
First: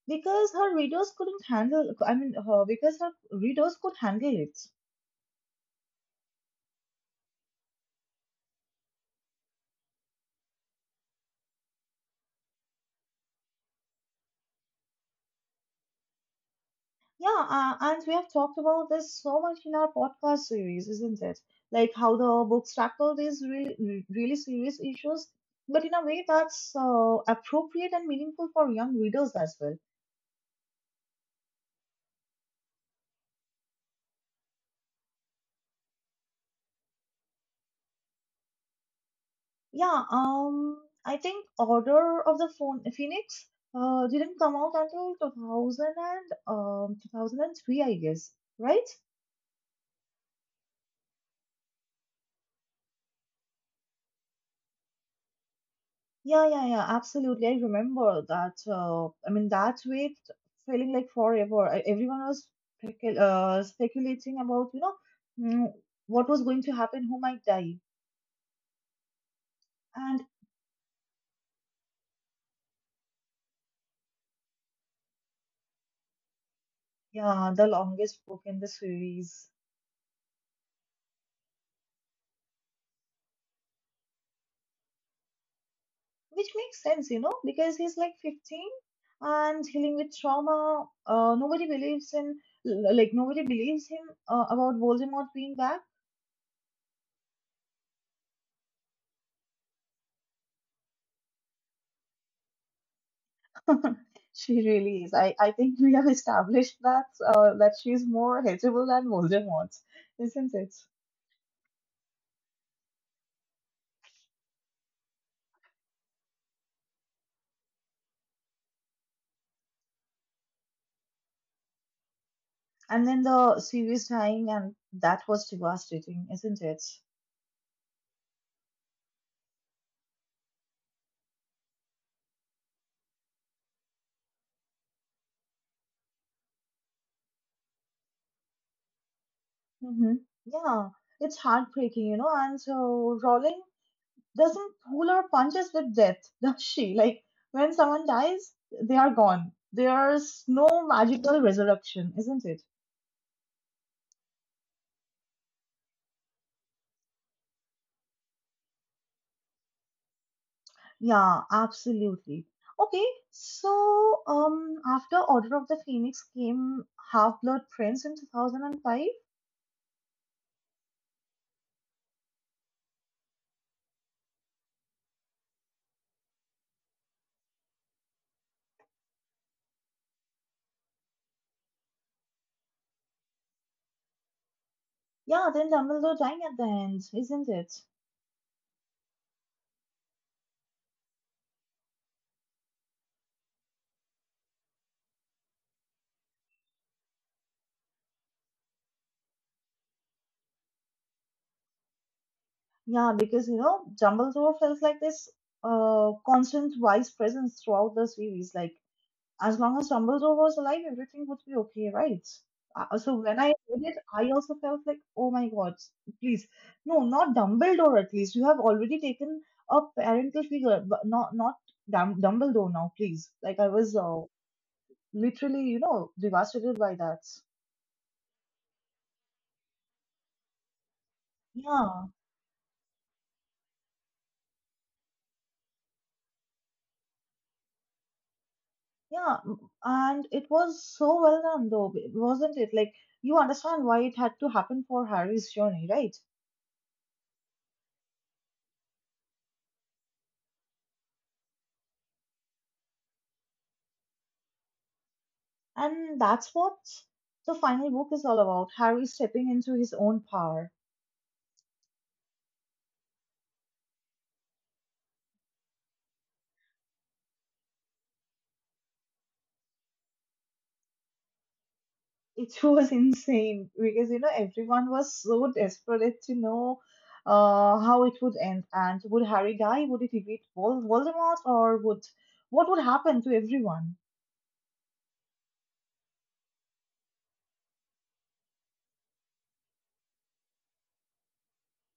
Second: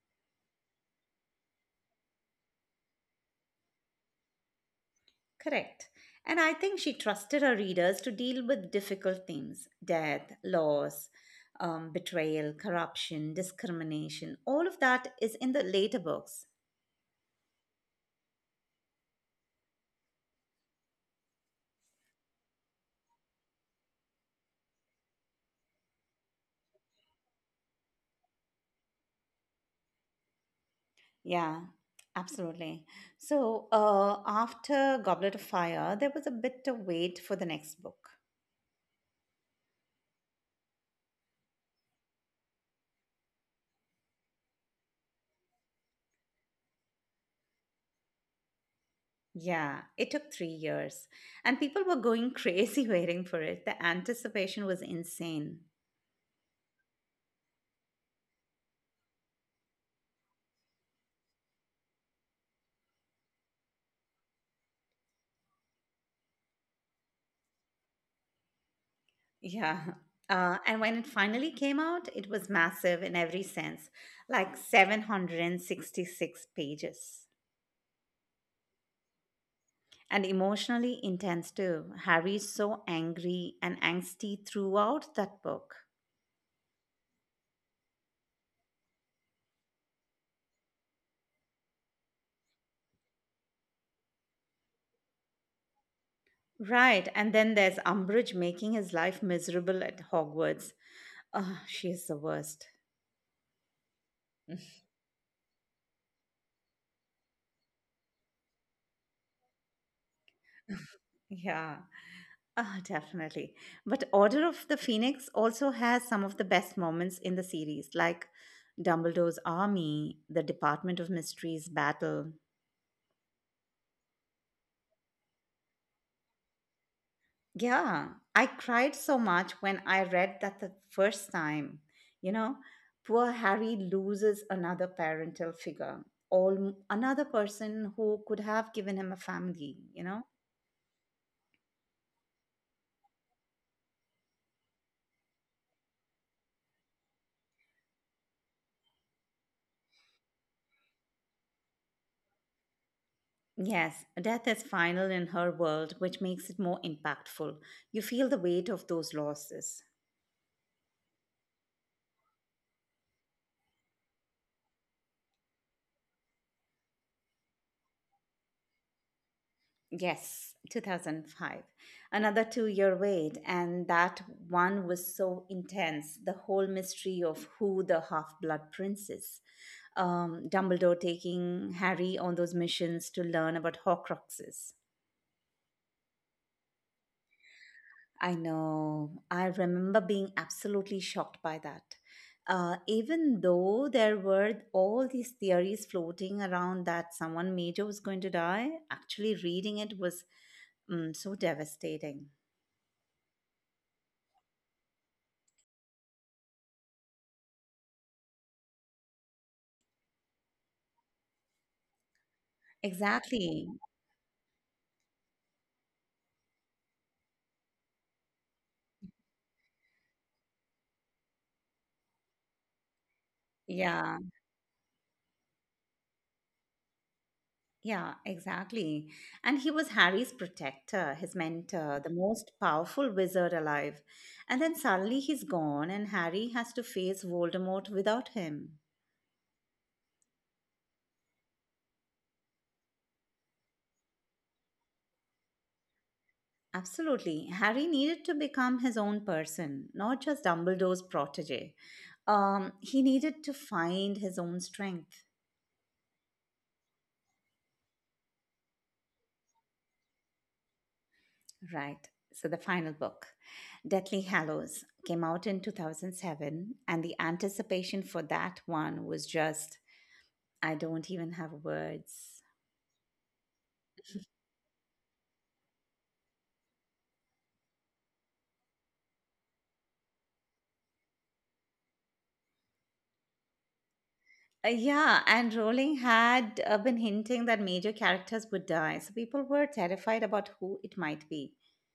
B: Because her readers couldn't handle. I mean, Her, because her readers could handle it.
A: Correct. And I think she trusted her readers to deal with difficult themes: death, loss, betrayal, corruption, discrimination. All of that is in the later books.
B: Yeah, and we have talked about this so much in our podcast series, isn't it? Like how the books tackle these really, really serious issues, but in a way that's appropriate and meaningful for young readers as well.
A: Yeah, absolutely. So, after Goblet of Fire, there was a bit of wait for the next book.
B: Yeah, I think Order of the Phoenix didn't come out until 2000 and 2003, I guess, right?
A: Yeah, it took 3 years, and people were going crazy waiting for it. The anticipation was insane.
B: Yeah, yeah, yeah, absolutely. I remember that. I mean, that wait feeling like forever. Everyone was speculating about, you know, mm, what was going to happen, who might die.
A: Yeah.
B: And
A: And when it finally came out, it was massive in every sense, like 766 pages.
B: yeah, the longest book in the series,
A: And emotionally intense too. Harry is so angry and angsty throughout that book.
B: which makes sense, you know, because he's like 15 and healing with trauma. Nobody believes in, l- like, nobody believes him about Voldemort being back.
A: Right, and then there's Umbridge making his life miserable at Hogwarts. Ah, she is the worst.
B: She really is. I think we have established that that she's more hateable than Voldemort, isn't it?
A: Yeah, ah, definitely. But Order of the Phoenix also has some of the best moments in the series, like Dumbledore's army, the Department of Mysteries battle.
B: And then the series dying, and that was devastating, isn't it?
A: Yeah, I cried so much when I read that the first time. You know, poor Harry loses another parental figure, all another person who could have given him a family, you
B: Mm-hmm.
A: know?
B: Yeah, it's heartbreaking, you know. And so Rowling doesn't pull her punches with death, does she? Like when someone dies, they are gone. There's no magical resurrection, isn't it?
A: Yes, death is final in her world, which makes it more impactful. You feel the weight of those losses.
B: Yeah, absolutely. Okay, so after Order of the Phoenix came Half-Blood Prince in 2005.
A: Yes, 2005. Another 2 year wait, and that one was so intense. The whole mystery of who the half blood prince is. Dumbledore taking Harry on those missions to learn about Horcruxes.
B: Yeah, then Dumbledore dying at the end, isn't it?
A: I know. I remember being absolutely shocked by that. Even though there were all these theories floating around that someone major was going to die, actually reading it was so devastating.
B: Yeah, because you know Dumbledore felt like this constant wise presence throughout the series. Like as long as Dumbledore was alive, everything would be okay, right? So when I
A: Exactly.
B: read it, I also felt like, oh my God, please, no, not Dumbledore. At least you have already taken a parental figure, but not Dum- Dumbledore now, please. Like I was
A: Yeah.
B: Literally, you know, devastated by that.
A: Yeah, exactly. And he was Harry's protector, his mentor,
B: Yeah,
A: the most powerful wizard alive. And then suddenly he's gone, and Harry has to face Voldemort without him.
B: yeah, and it was so well done, though, wasn't it? Like you understand why it had to happen for Harry's journey, right?
A: Absolutely. Harry needed to become his own person, not just Dumbledore's protege. He needed to find his own strength.
B: And that's what the final book is all about Harry stepping into his own power.
A: Right. So, the final book, Deathly Hallows, came out in 2007, and the anticipation for that one was just, I don't even have words.
B: It was insane because, you know, everyone was so desperate to know how it would end. And would Harry die? Would he defeat Voldemort? Or would what would happen to everyone?
A: Yeah, and Rowling had been hinting that major characters would die, so people were terrified about who it might be.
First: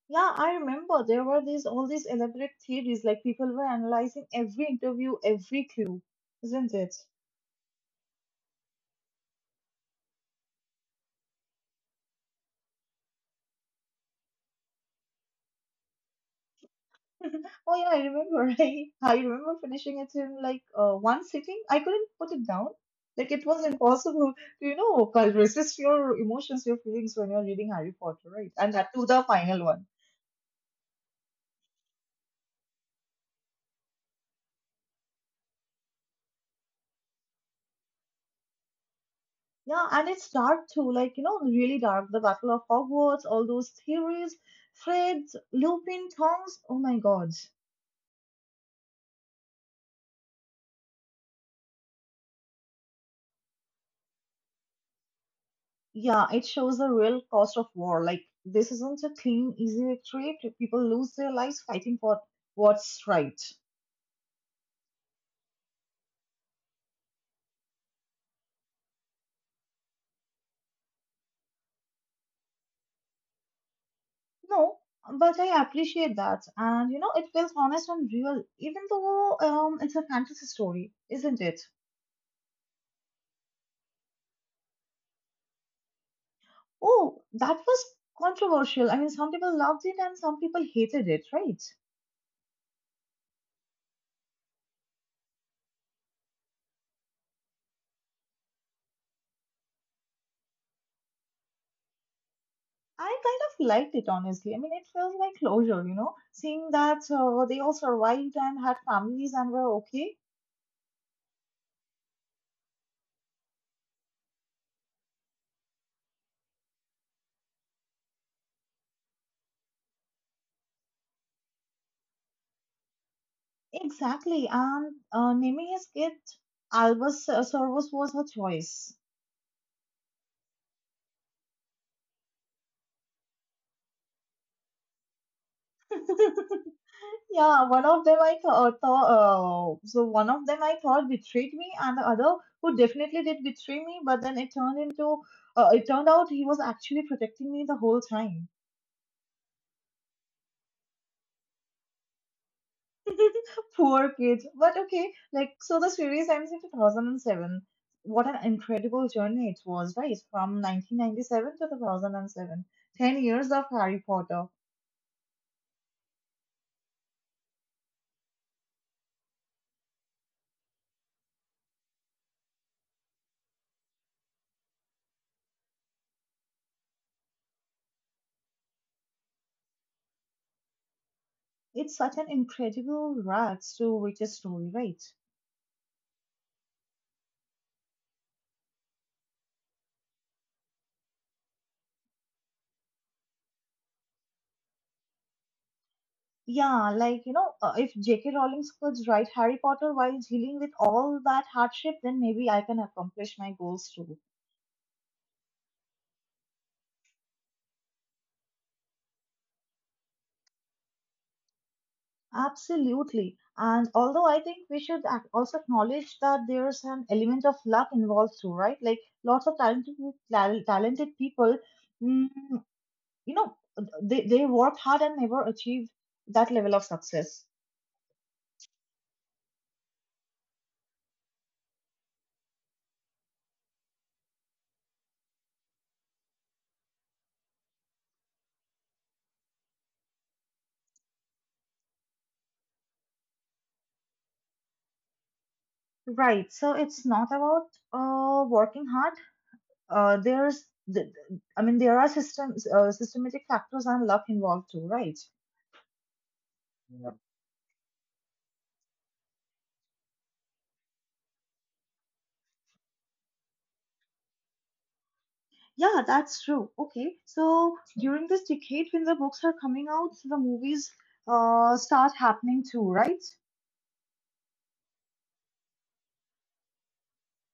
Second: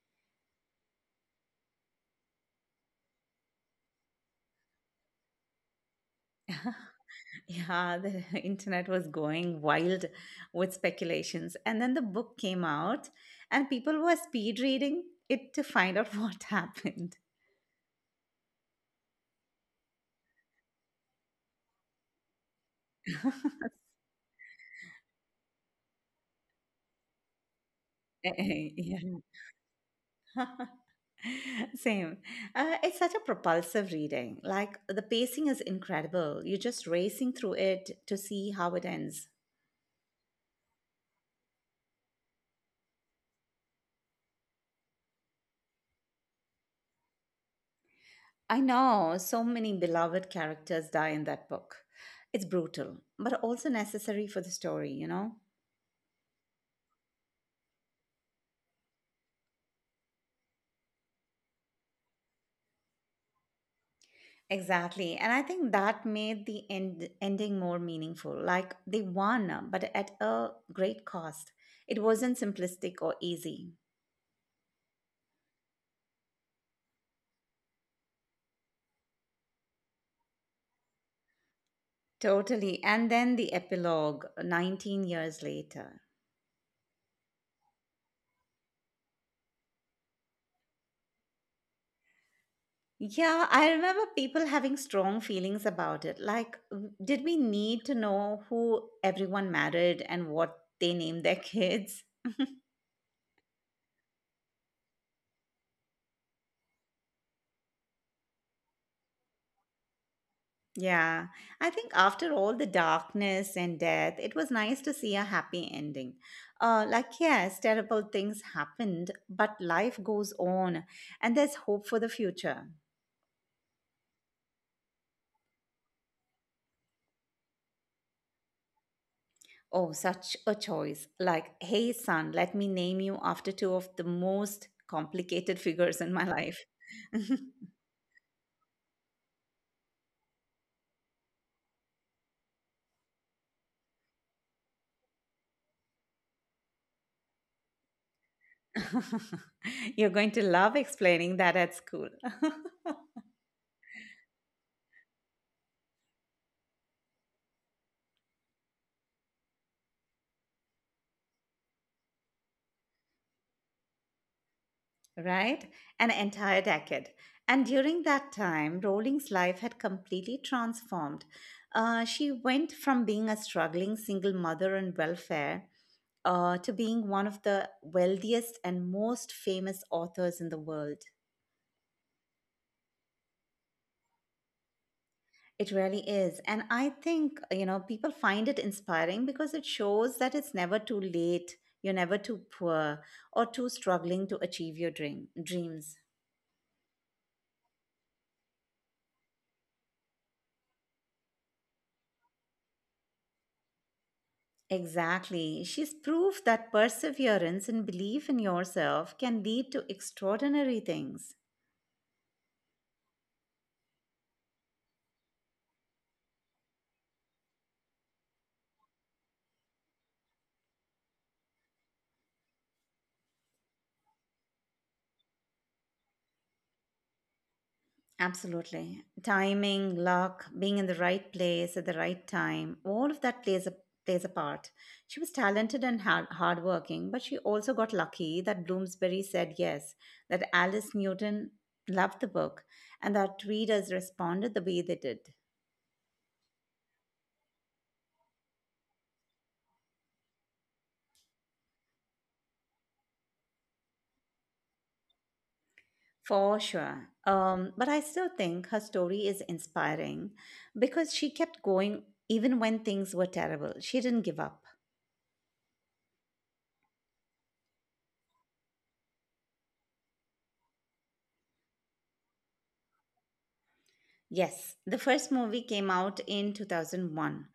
B: Yeah, I remember there were these all these elaborate theories, like people were analyzing every interview, every clue, isn't it?
A: Yeah, the internet was going wild with speculations. And then the book came out, and people were speed reading it to find out what happened.
B: Oh yeah, I remember. I remember finishing it in like one sitting. I couldn't put it down. Like it was impossible to, you know, kind of resist your emotions, your feelings when you're reading Harry Potter, right? And that to
A: Yeah,
B: the final one.
A: same. It's such a propulsive reading. Like the pacing is incredible. You're just racing through it to see how it ends.
B: Yeah, and it's dark too, like, you know, really dark. The Battle of Hogwarts, all those theories, Fred, Lupin, Tongs. Oh my God.
A: I know, so many beloved characters die in that book. It's brutal, but also necessary for the story, you know?
B: Yeah, it shows the real cost of war. Like, this isn't a clean, easy victory. People lose their lives fighting for what's right.
A: Exactly. And I think that made the ending more meaningful. Like they won, but at a great cost. It wasn't simplistic or easy.
B: No, but I appreciate that. And you know, it feels honest and real, even though it's a fantasy story, isn't it?
A: Totally. And then the epilogue 19 years later.
B: Oh, that was controversial. I mean, some people loved it and some people hated it, right?
A: Yeah, I remember people having strong feelings about it. Like, did we need to know who everyone married and what they named their kids?
B: I kind of liked it, honestly. I mean, it felt like closure, you know, seeing that they all survived and had families and were okay.
A: Yeah, I think after all the darkness and death, it was nice to see a happy ending. Like, yes, terrible things happened, but life goes on and there's hope for the future.
B: Exactly. And naming his kid Albus Servus was her choice.
A: Oh, such a choice. Like, hey, son, let me name you after two of the most complicated figures in my life.
B: Yeah, one of them I thought, one of them I thought betrayed me, and the other who definitely did betray me. But then it turned into, It turned out he was actually protecting me the whole time.
A: You're going to love explaining that at school.
B: Poor kid. But okay, like so the series ends in 2007. What an incredible journey it was, right? From 1997 to 2007, 10 years of Harry Potter.
A: Right? An entire decade. And during that time, Rowling's life had completely transformed. She went from being a struggling single mother on welfare to being one of the wealthiest and most famous authors in the world.
B: It's such an incredible rags to riches story, right?
A: It really is. And I think, you know, people find it inspiring because it shows that it's never too late, you're never too poor or too struggling to achieve your dreams.
B: Yeah, like, you know, if J.K. Rowling could write Harry Potter while dealing with all that hardship, then maybe I can accomplish my goals too.
A: Exactly. She's proof that perseverance and belief in yourself can lead to extraordinary things.
B: Absolutely. And although I think we should also acknowledge that there's an element of luck involved too, right? Like, lots of talented people, mm, you know, they worked hard and never achieved that level of success.
A: Absolutely. Timing, luck, being in the right place at the right time, all of that plays a part. She was talented and hardworking, but she also got lucky that Bloomsbury said yes, that Alice Newton loved the book, and that readers responded the way they did.
B: Right. So it's not about working hard. uh, there's the, I mean, there are systems systematic factors and luck involved too, right?
A: For sure. But I still think her story is inspiring because she kept going even when things were terrible. She didn't give up.
B: Yeah, that's true. Okay, so during this decade when the books are coming out, the movies start happening too, right?
A: Yes, the first movie came out in 2001,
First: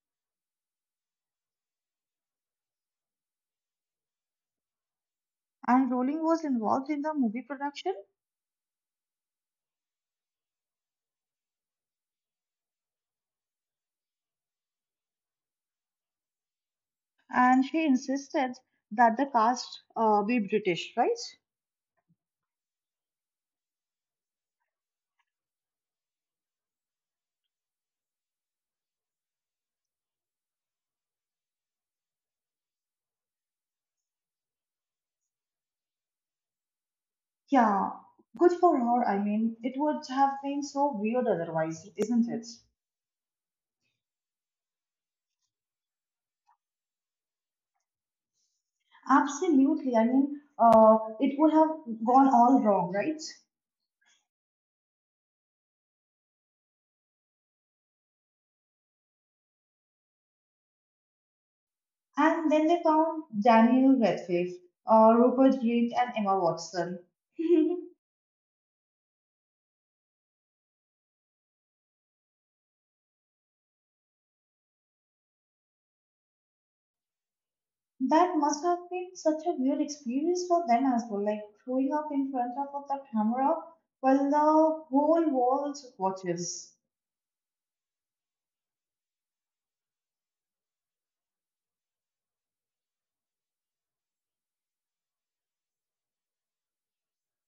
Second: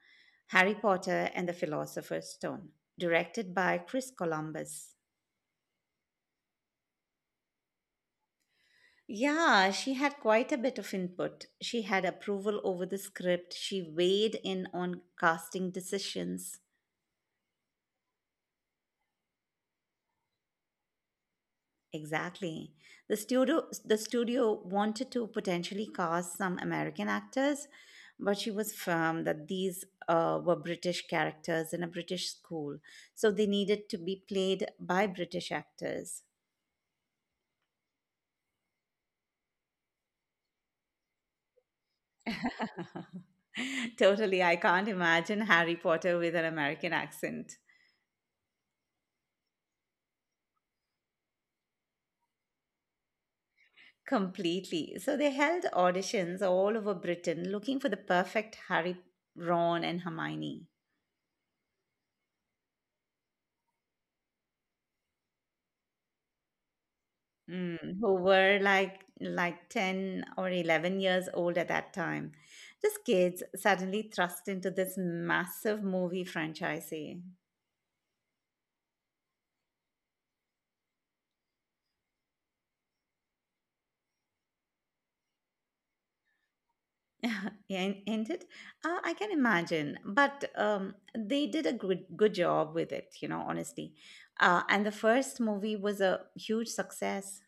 A: Harry Potter and the Philosopher's Stone, directed by Chris Columbus.
B: And Rowling was involved in the movie production,
A: Yeah, she had quite a bit of input. She had approval over the script, she weighed in on casting decisions.
B: and she insisted that the cast be British, right?
A: Exactly. The studio wanted to potentially cast some American actors, but she was firm that these were British characters in a British school, so they needed to be played by British actors.
B: Yeah, good for her. I mean, it would have been so weird otherwise, isn't it?
A: Totally, I can't imagine Harry Potter with an American accent.
B: Absolutely. I mean, it would have gone all wrong, right?
A: Completely. So they held auditions all over Britain looking for the perfect Harry, Ron, and Hermione.
B: And then they found Daniel Radcliffe, Rupert Grint, and Emma Watson.
A: Mm, who were like 10 or 11 years old at that time. Just kids suddenly thrust into this massive movie franchise.
B: That must have been such a weird experience for them as well, like showing up in front of the camera while the whole world watches.
A: Yeah, ain't it? I can imagine, but they did a good job with it, you know, honestly. And the first movie was a huge success.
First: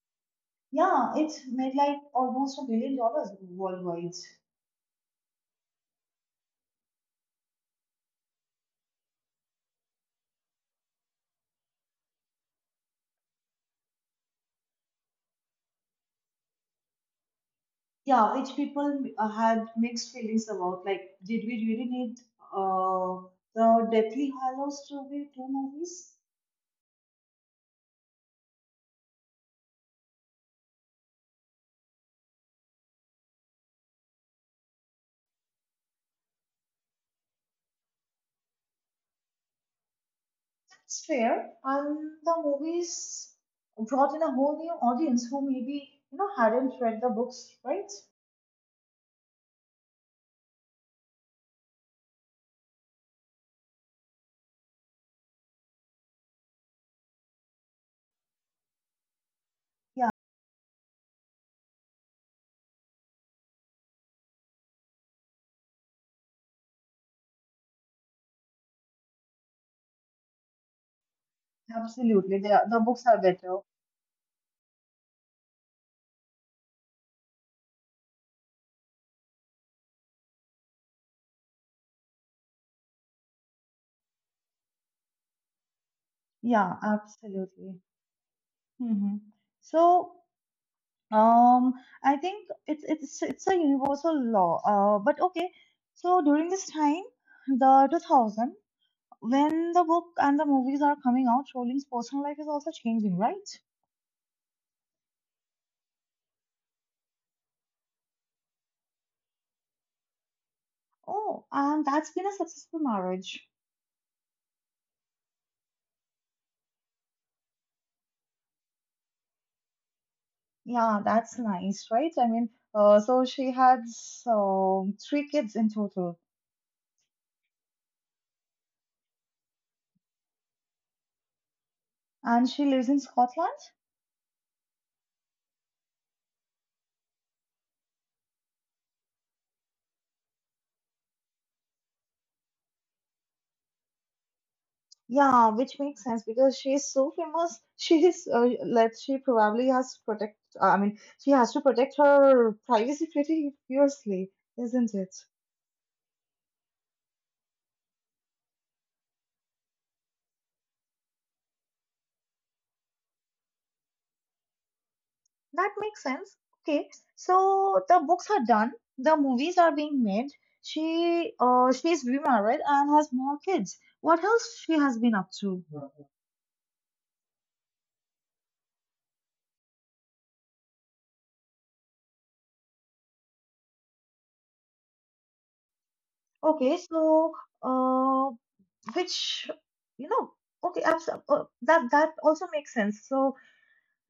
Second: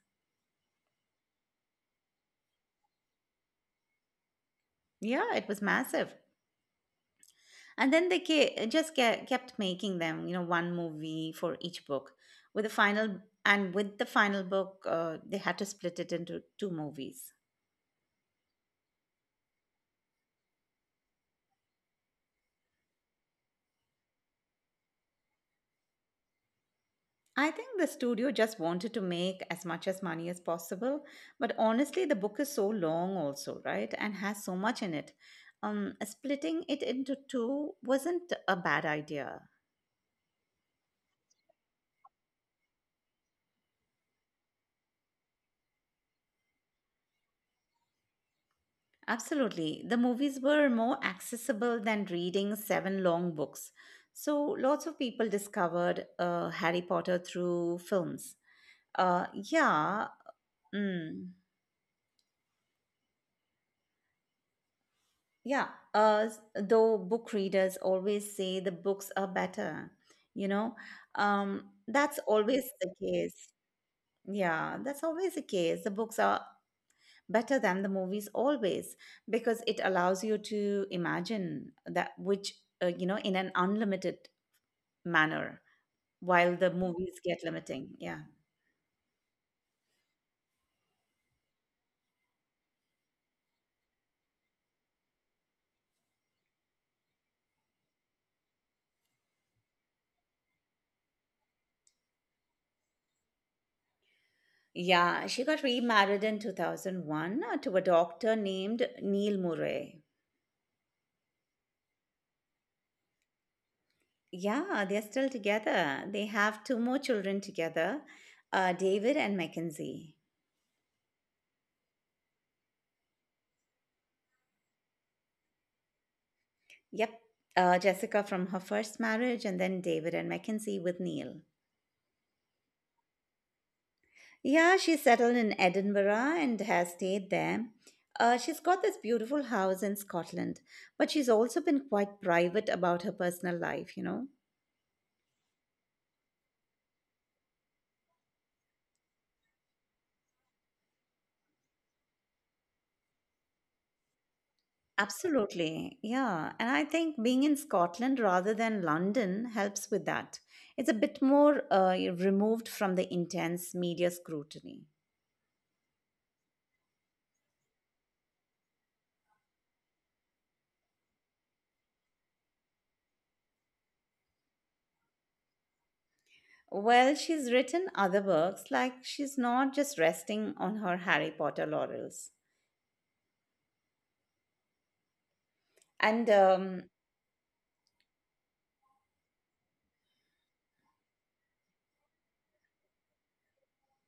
B: Yeah, it made like almost $1 billion worldwide.
A: Yeah, it was massive. And then they kept making them, you know, one movie for each book. With the final book, they had to split it into two movies.
B: Yeah, which people had mixed feelings about, like, did we really need uh, the deathly hallows to be two movies?
A: I think the studio just wanted to make as much as money as possible, but honestly, the book is so long also, right? And has so much in it. Splitting it into two wasn't a bad idea.
B: It's fair, and the movies brought in a whole new audience who maybe, you know, hadn't read the books, right?
A: Absolutely. The movies were more accessible than reading seven long books. So lots of people discovered Harry Potter through films. Uh, yeah. mm, yeah. Though book readers always say the books are better, you know,
B: Yeah.
A: that's
B: Absolutely, they are,
A: always
B: the
A: the
B: books are
A: case.
B: better.
A: Yeah, that's always the case. The books are better than the movies always because it allows you to imagine that which, you know, in an unlimited manner while the
B: Yeah,
A: movies get
B: absolutely.
A: limiting. Yeah.
B: hmm So, um, I think it's a universal law. But okay. So during this time, the 2000. When the book and the movies are coming out, Rollins' personal life is also changing, right?
A: Yeah, she got remarried in 2001 to a doctor named Neil Murray.
B: Oh, and that's been a successful marriage.
A: Yeah, they're still together. They have two more children together, David and Mackenzie.
B: Yeah, that's nice, right? I mean, so she had three kids in total,
A: Yep. Jessica from her first marriage, and then David and Mackenzie with Neil.
B: and she lives in Scotland.
A: Yeah, she settled in Edinburgh and has stayed there. She's got this beautiful house in Scotland, but she's also been quite private about her personal life.
B: Yeah, which makes sense because she is so famous. She is like she probably has protect. I mean, she has to protect her privacy pretty fiercely, isn't it?
A: Absolutely. Yeah. And I think being in Scotland rather than London helps with that. It's a bit more removed from the intense media scrutiny.
B: That makes sense. Okay, so the books are done, the movies are being made. She's remarried and has more kids. What else she has been up to?
A: Well, she's written other works, like she's not just resting on her Harry Potter laurels. And
B: Okay, so uh, which you know, okay, abs- that that also makes sense. So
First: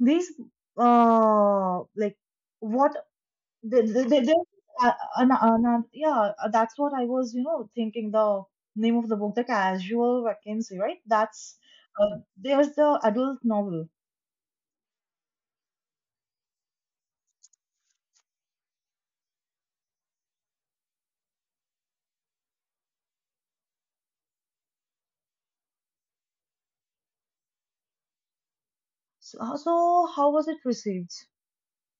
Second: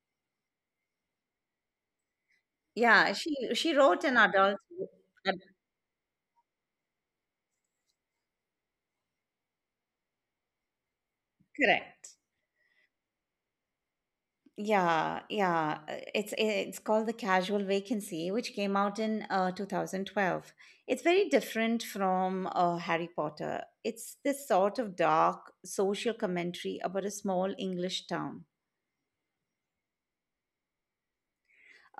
B: these like what
A: yeah, she wrote an
B: the,
A: adult,
B: an- yeah, that's what I was, you know, thinking the name of the book, The Casual Vacancy, right?
A: correct.
B: There's the adult novel.
A: Yeah, yeah. It's called The Casual Vacancy, which came out in 2012. It's very different from Harry Potter. It's this sort of dark social commentary about a small English town.
B: So, so how was it received?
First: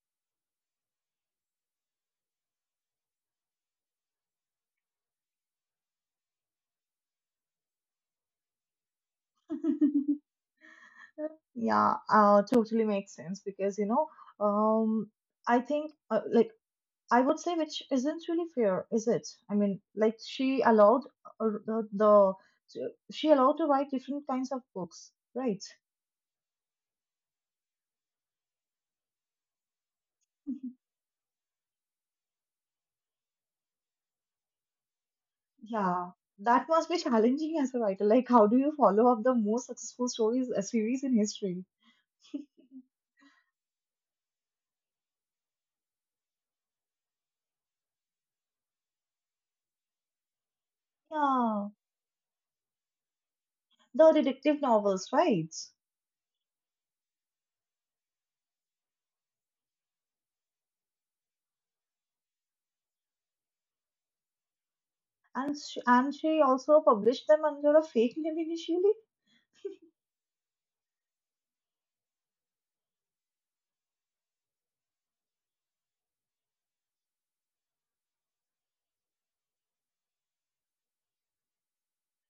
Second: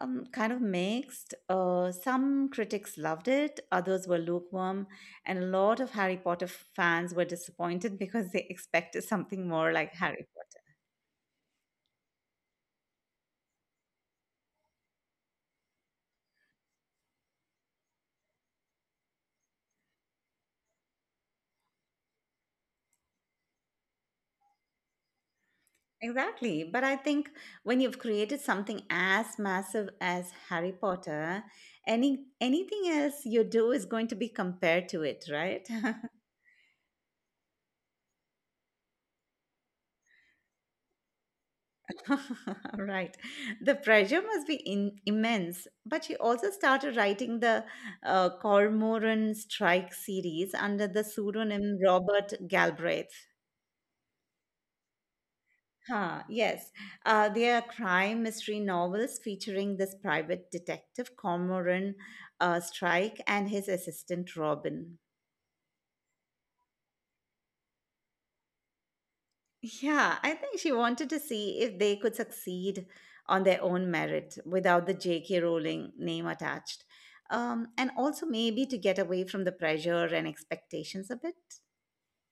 A: Kind of mixed. Some critics loved it, others were lukewarm, and a lot of Harry Potter fans were disappointed because they expected something more like Harry Potter.
B: Yeah, totally makes sense because, you know, um, I think, I would say, which isn't really fair, is it? I mean, like, she allowed uh, the, the, she allowed to write different kinds of books, right?
A: Exactly. But I think when you've created something as massive as Harry Potter, anything else you do is going to be compared to it, right?
B: Yeah, that must be challenging as a writer. Like, how do you follow up the most successful stories series in history?
A: right. The pressure must be immense. But she also started writing the Cormoran Strike series under the
B: Yeah,
A: pseudonym Robert Galbraith.
B: the detective novels, right?
A: Huh, yes. There are crime mystery novels featuring this private detective, Cormoran Strike, and his assistant, Robin.
B: And she also published them under a fake name initially.
A: Yeah, I think she wanted to see if they could succeed on their own merit without the J.K. Rowling name attached. And also maybe to get away from the pressure and expectations a bit.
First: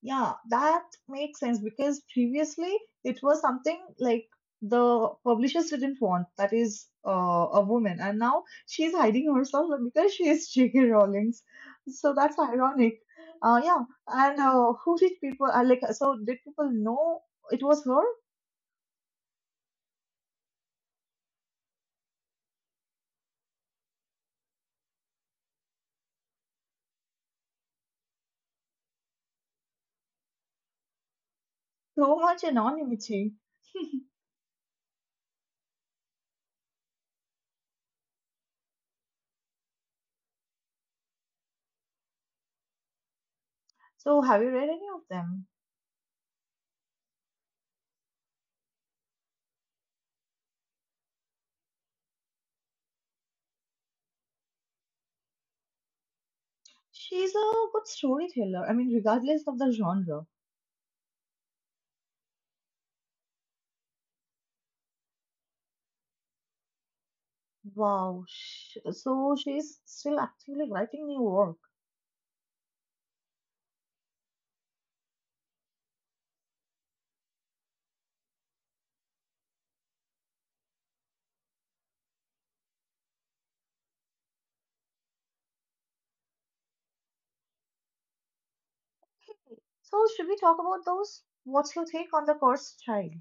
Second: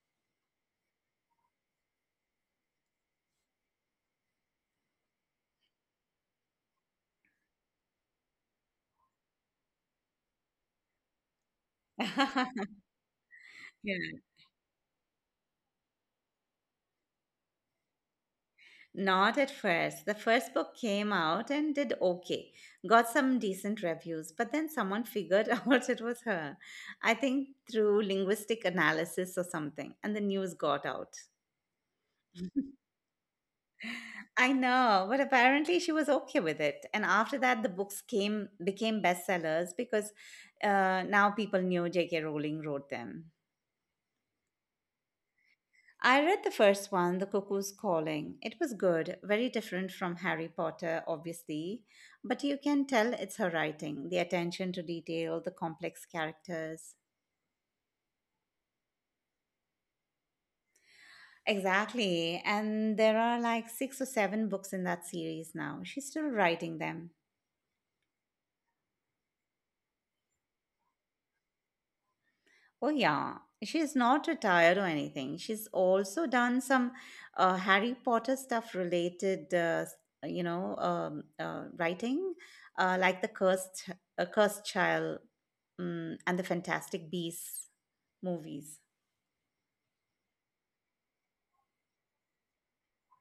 B: Yeah, that makes sense because previously it was something like the publishers didn't want, that is, a woman, and now she's hiding herself because she is J.K. Rowling's. So that's ironic. Yeah,
A: Yeah.
B: and who did people like? So did people know it was her?
A: Not at first. The first book came out and did okay. Got some decent reviews, but then someone figured out it was her. I think through linguistic analysis or something, and the news got out.
B: So much anonymity.
A: I know, but apparently she was okay with it. And after that, the books came became bestsellers because now people knew J.K. Rowling wrote them.
B: So have you read any of them?
A: I read the first one, The Cuckoo's Calling. It was good, very different from Harry Potter, obviously, but you can tell it's her writing, the attention to detail, the complex characters.
B: She's a good storyteller. I mean, regardless of the genre.
A: Exactly, and there are like six or seven books in that series now. She's still writing them.
B: Wow. So she's still actively writing new work.
A: Oh, yeah. She's not retired or anything. She's also done some Harry Potter stuff related, writing, like the Cursed Child and the Fantastic Beasts movies.
B: So, should we talk about those? What's your take on the cursed child?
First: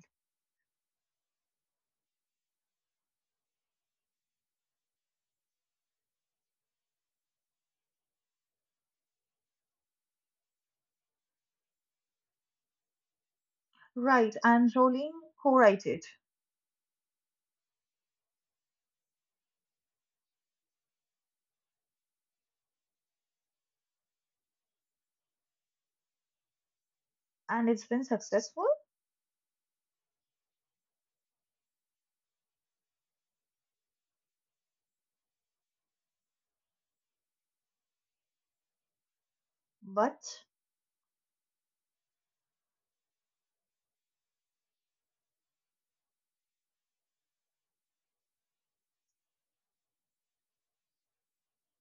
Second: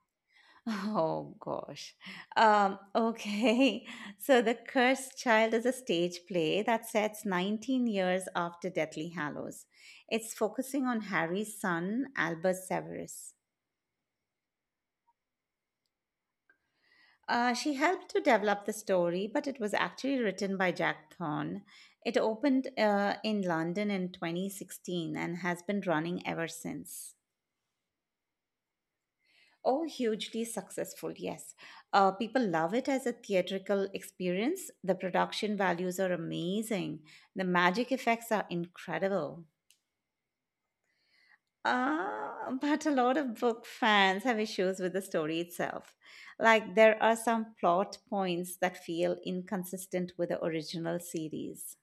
A: Oh gosh. Okay. So The Cursed Child is a stage play that sets 19 years after Deathly Hallows. It's focusing on Harry's son, Albus Severus.
B: Right, and Rowling co-wrote it,
A: She helped to develop the story, but it was actually written by Jack Thorne. It opened in London in 2016 and has been running ever since.
B: and it's been successful,
A: Oh, hugely successful, yes. People love it as a theatrical experience. The production values are amazing, the magic effects are incredible.
B: but
A: But a lot of book fans have issues with the story itself. Like, there are some plot points that feel inconsistent with the original series.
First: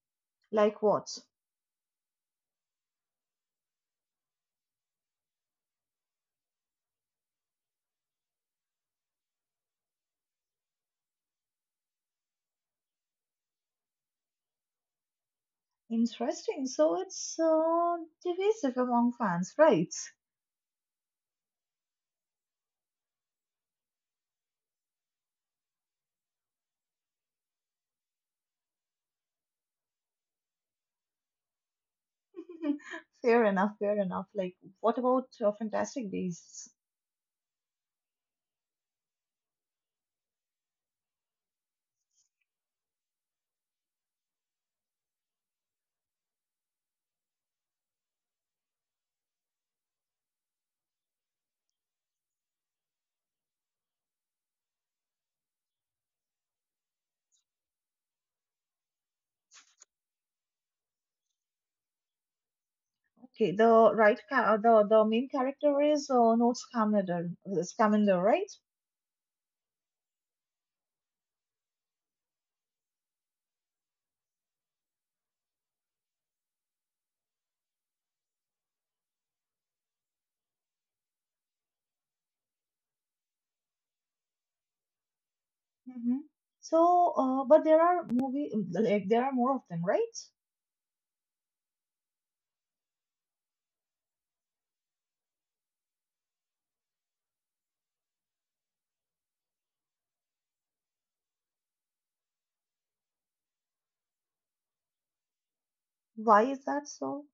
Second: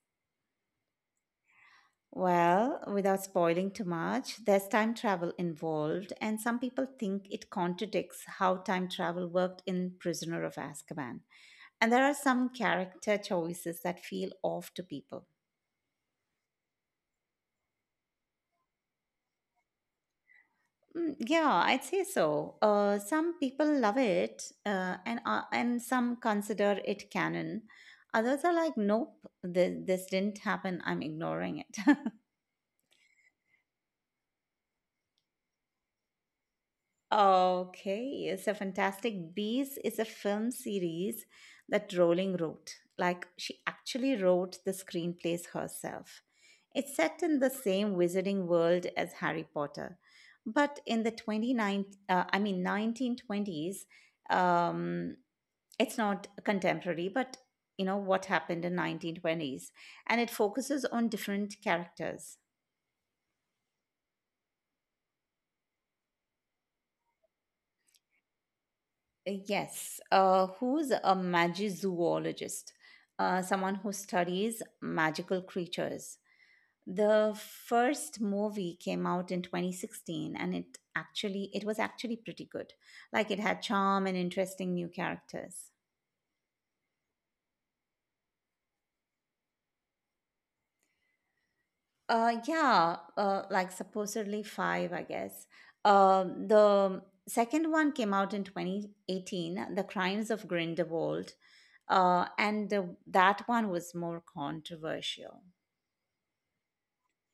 B: like what?
A: Well, without spoiling too much, there's time travel involved, and some people think it contradicts how time travel worked in Prisoner of Azkaban. And there are some character choices that feel off to people.
B: Interesting. So it's divisive among fans, right?
A: Mm, yeah, I'd say so. Some people love it, and some consider it canon. Others are like, nope, this didn't happen. I'm ignoring it.
B: Fair enough. Fair enough. Like, what about Fantastic Beasts?
A: okay, so Fantastic Beasts is a film series that Rowling wrote. Like she actually wrote the screenplays herself. It's set in the same wizarding world as Harry Potter, but in the 29 I mean 1920s. Um. It's not contemporary, but you know what happened in 1920s, and it focuses on different characters.
B: Okay, the right ca- the main character is Newt Scamander, right?
A: Yes, who's a magizoologist? Someone who studies magical creatures. The first movie came out in 2016, and it was actually pretty good. Like it had charm and interesting new characters.
B: hmm So, but there are movie like there are more of them, right?
A: Yeah, like supposedly five, I guess. The second one came out in 2018, The Crimes of Grindelwald, and that one was more controversial.
B: Why is that so?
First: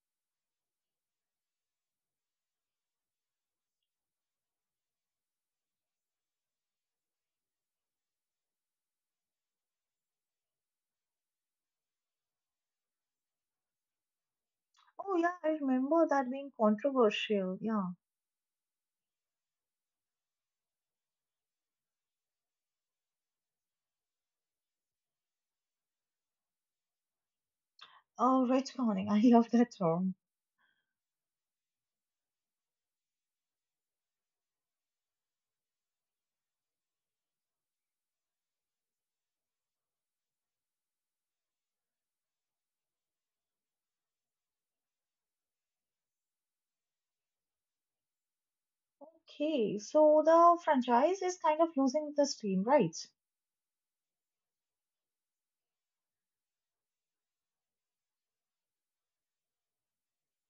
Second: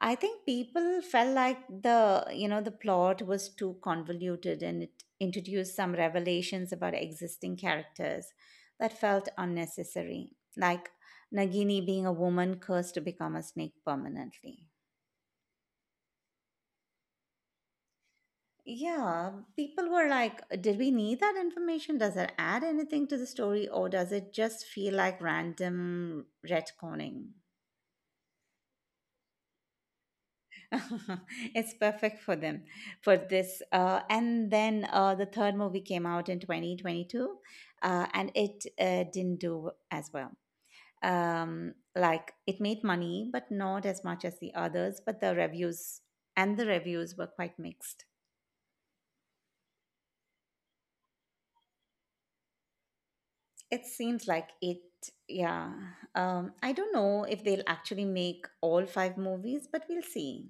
A: I think people felt like the you know the plot was too convoluted and it introduced some revelations about existing characters that felt unnecessary, like Nagini being a woman cursed to become a snake permanently.
B: Oh yeah, I remember that being controversial. Yeah.
A: Yeah, people were like, did we need that information? Does it add anything to the story or does it just feel like random retconning?
B: Oh, retconning. I love that term.
A: it's perfect for this. And then The third movie came out in 2022 and it didn't do as well. Like it made money, but not as much as the others, but the reviews were quite mixed.
B: Okay, so the franchise is kind of losing the steam, right?
A: It seems like it, yeah. I don't know if they'll actually make all five movies, but we'll see.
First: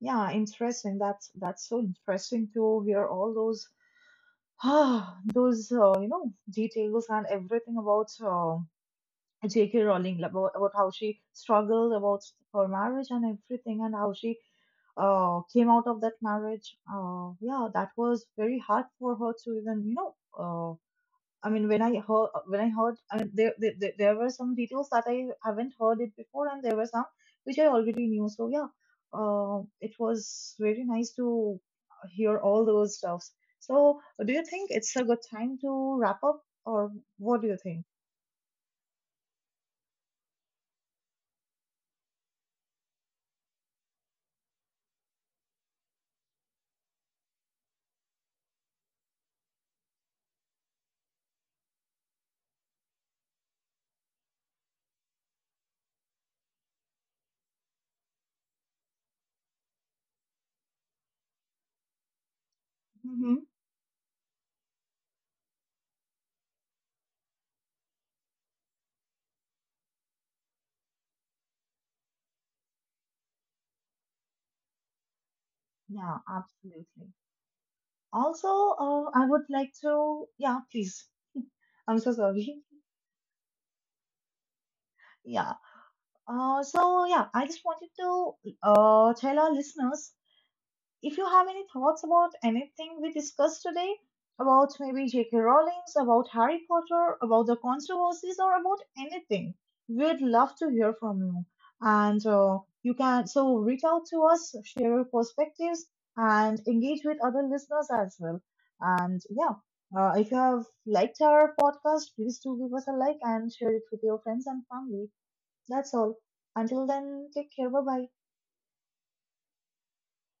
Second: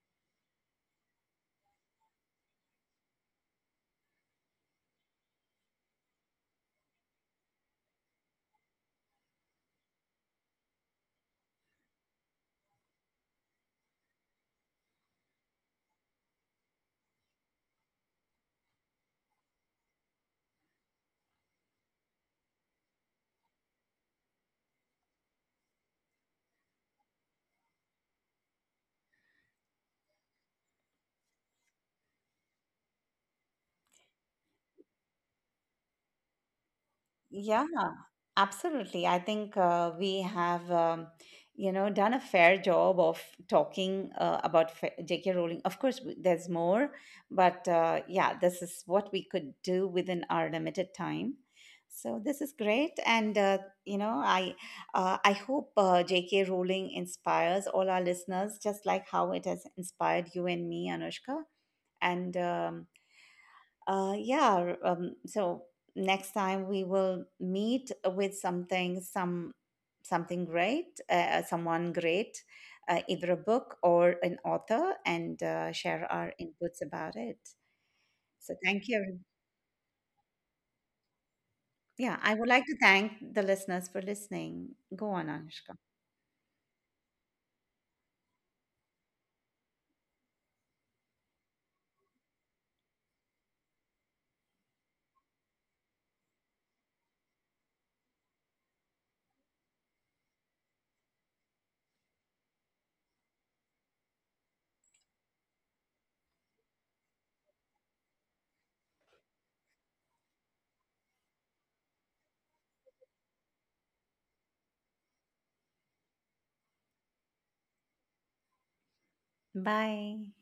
B: Yeah, interesting. That's so interesting to hear all those those you know details and everything about J.K. Rowling, like, about how she struggled about her marriage and everything and how she came out of that marriage. Yeah, that was very hard for her to even, you know, I mean, when I heard, I mean, there were some details that I haven't heard it before, and there were some which I already knew. So yeah, it was very nice to hear all those stuffs. So, do you think it's a good time to wrap up, or what do you
A: Yeah,
B: think?
A: absolutely. I think we have, done a fair job of talking about J.K. Rowling. Of course, there's more, but yeah, this is what we could do within our limited time. So this is great, and you know, I I hope J.K. Rowling inspires all our listeners, just like how it has inspired you and me, Anushka. And
B: Mm-hmm.
A: yeah. r- so next time we will meet with some something great, someone great, either a book or an author, and share
B: Yeah,
A: our inputs
B: absolutely.
A: about it.
B: Also,
A: So thank you. every-
B: I would like to, yeah, please. I'm so
A: Yeah, I would
B: sorry.
A: like to thank the listeners for listening. Go on,
B: Yeah.
A: Anushka.
B: So yeah, I just wanted to tell our listeners, if you have any thoughts about anything we discussed today, about maybe J.K. Rowling's, about Harry Potter, about the controversies, or about anything, we'd love to hear from you. And you can so reach out to us, share your perspectives, and engage with other listeners as well. And yeah, if you have liked our podcast, please do give us a like and share it with your friends and family. That's all. Until then, take care. Bye bye.
A: Bye.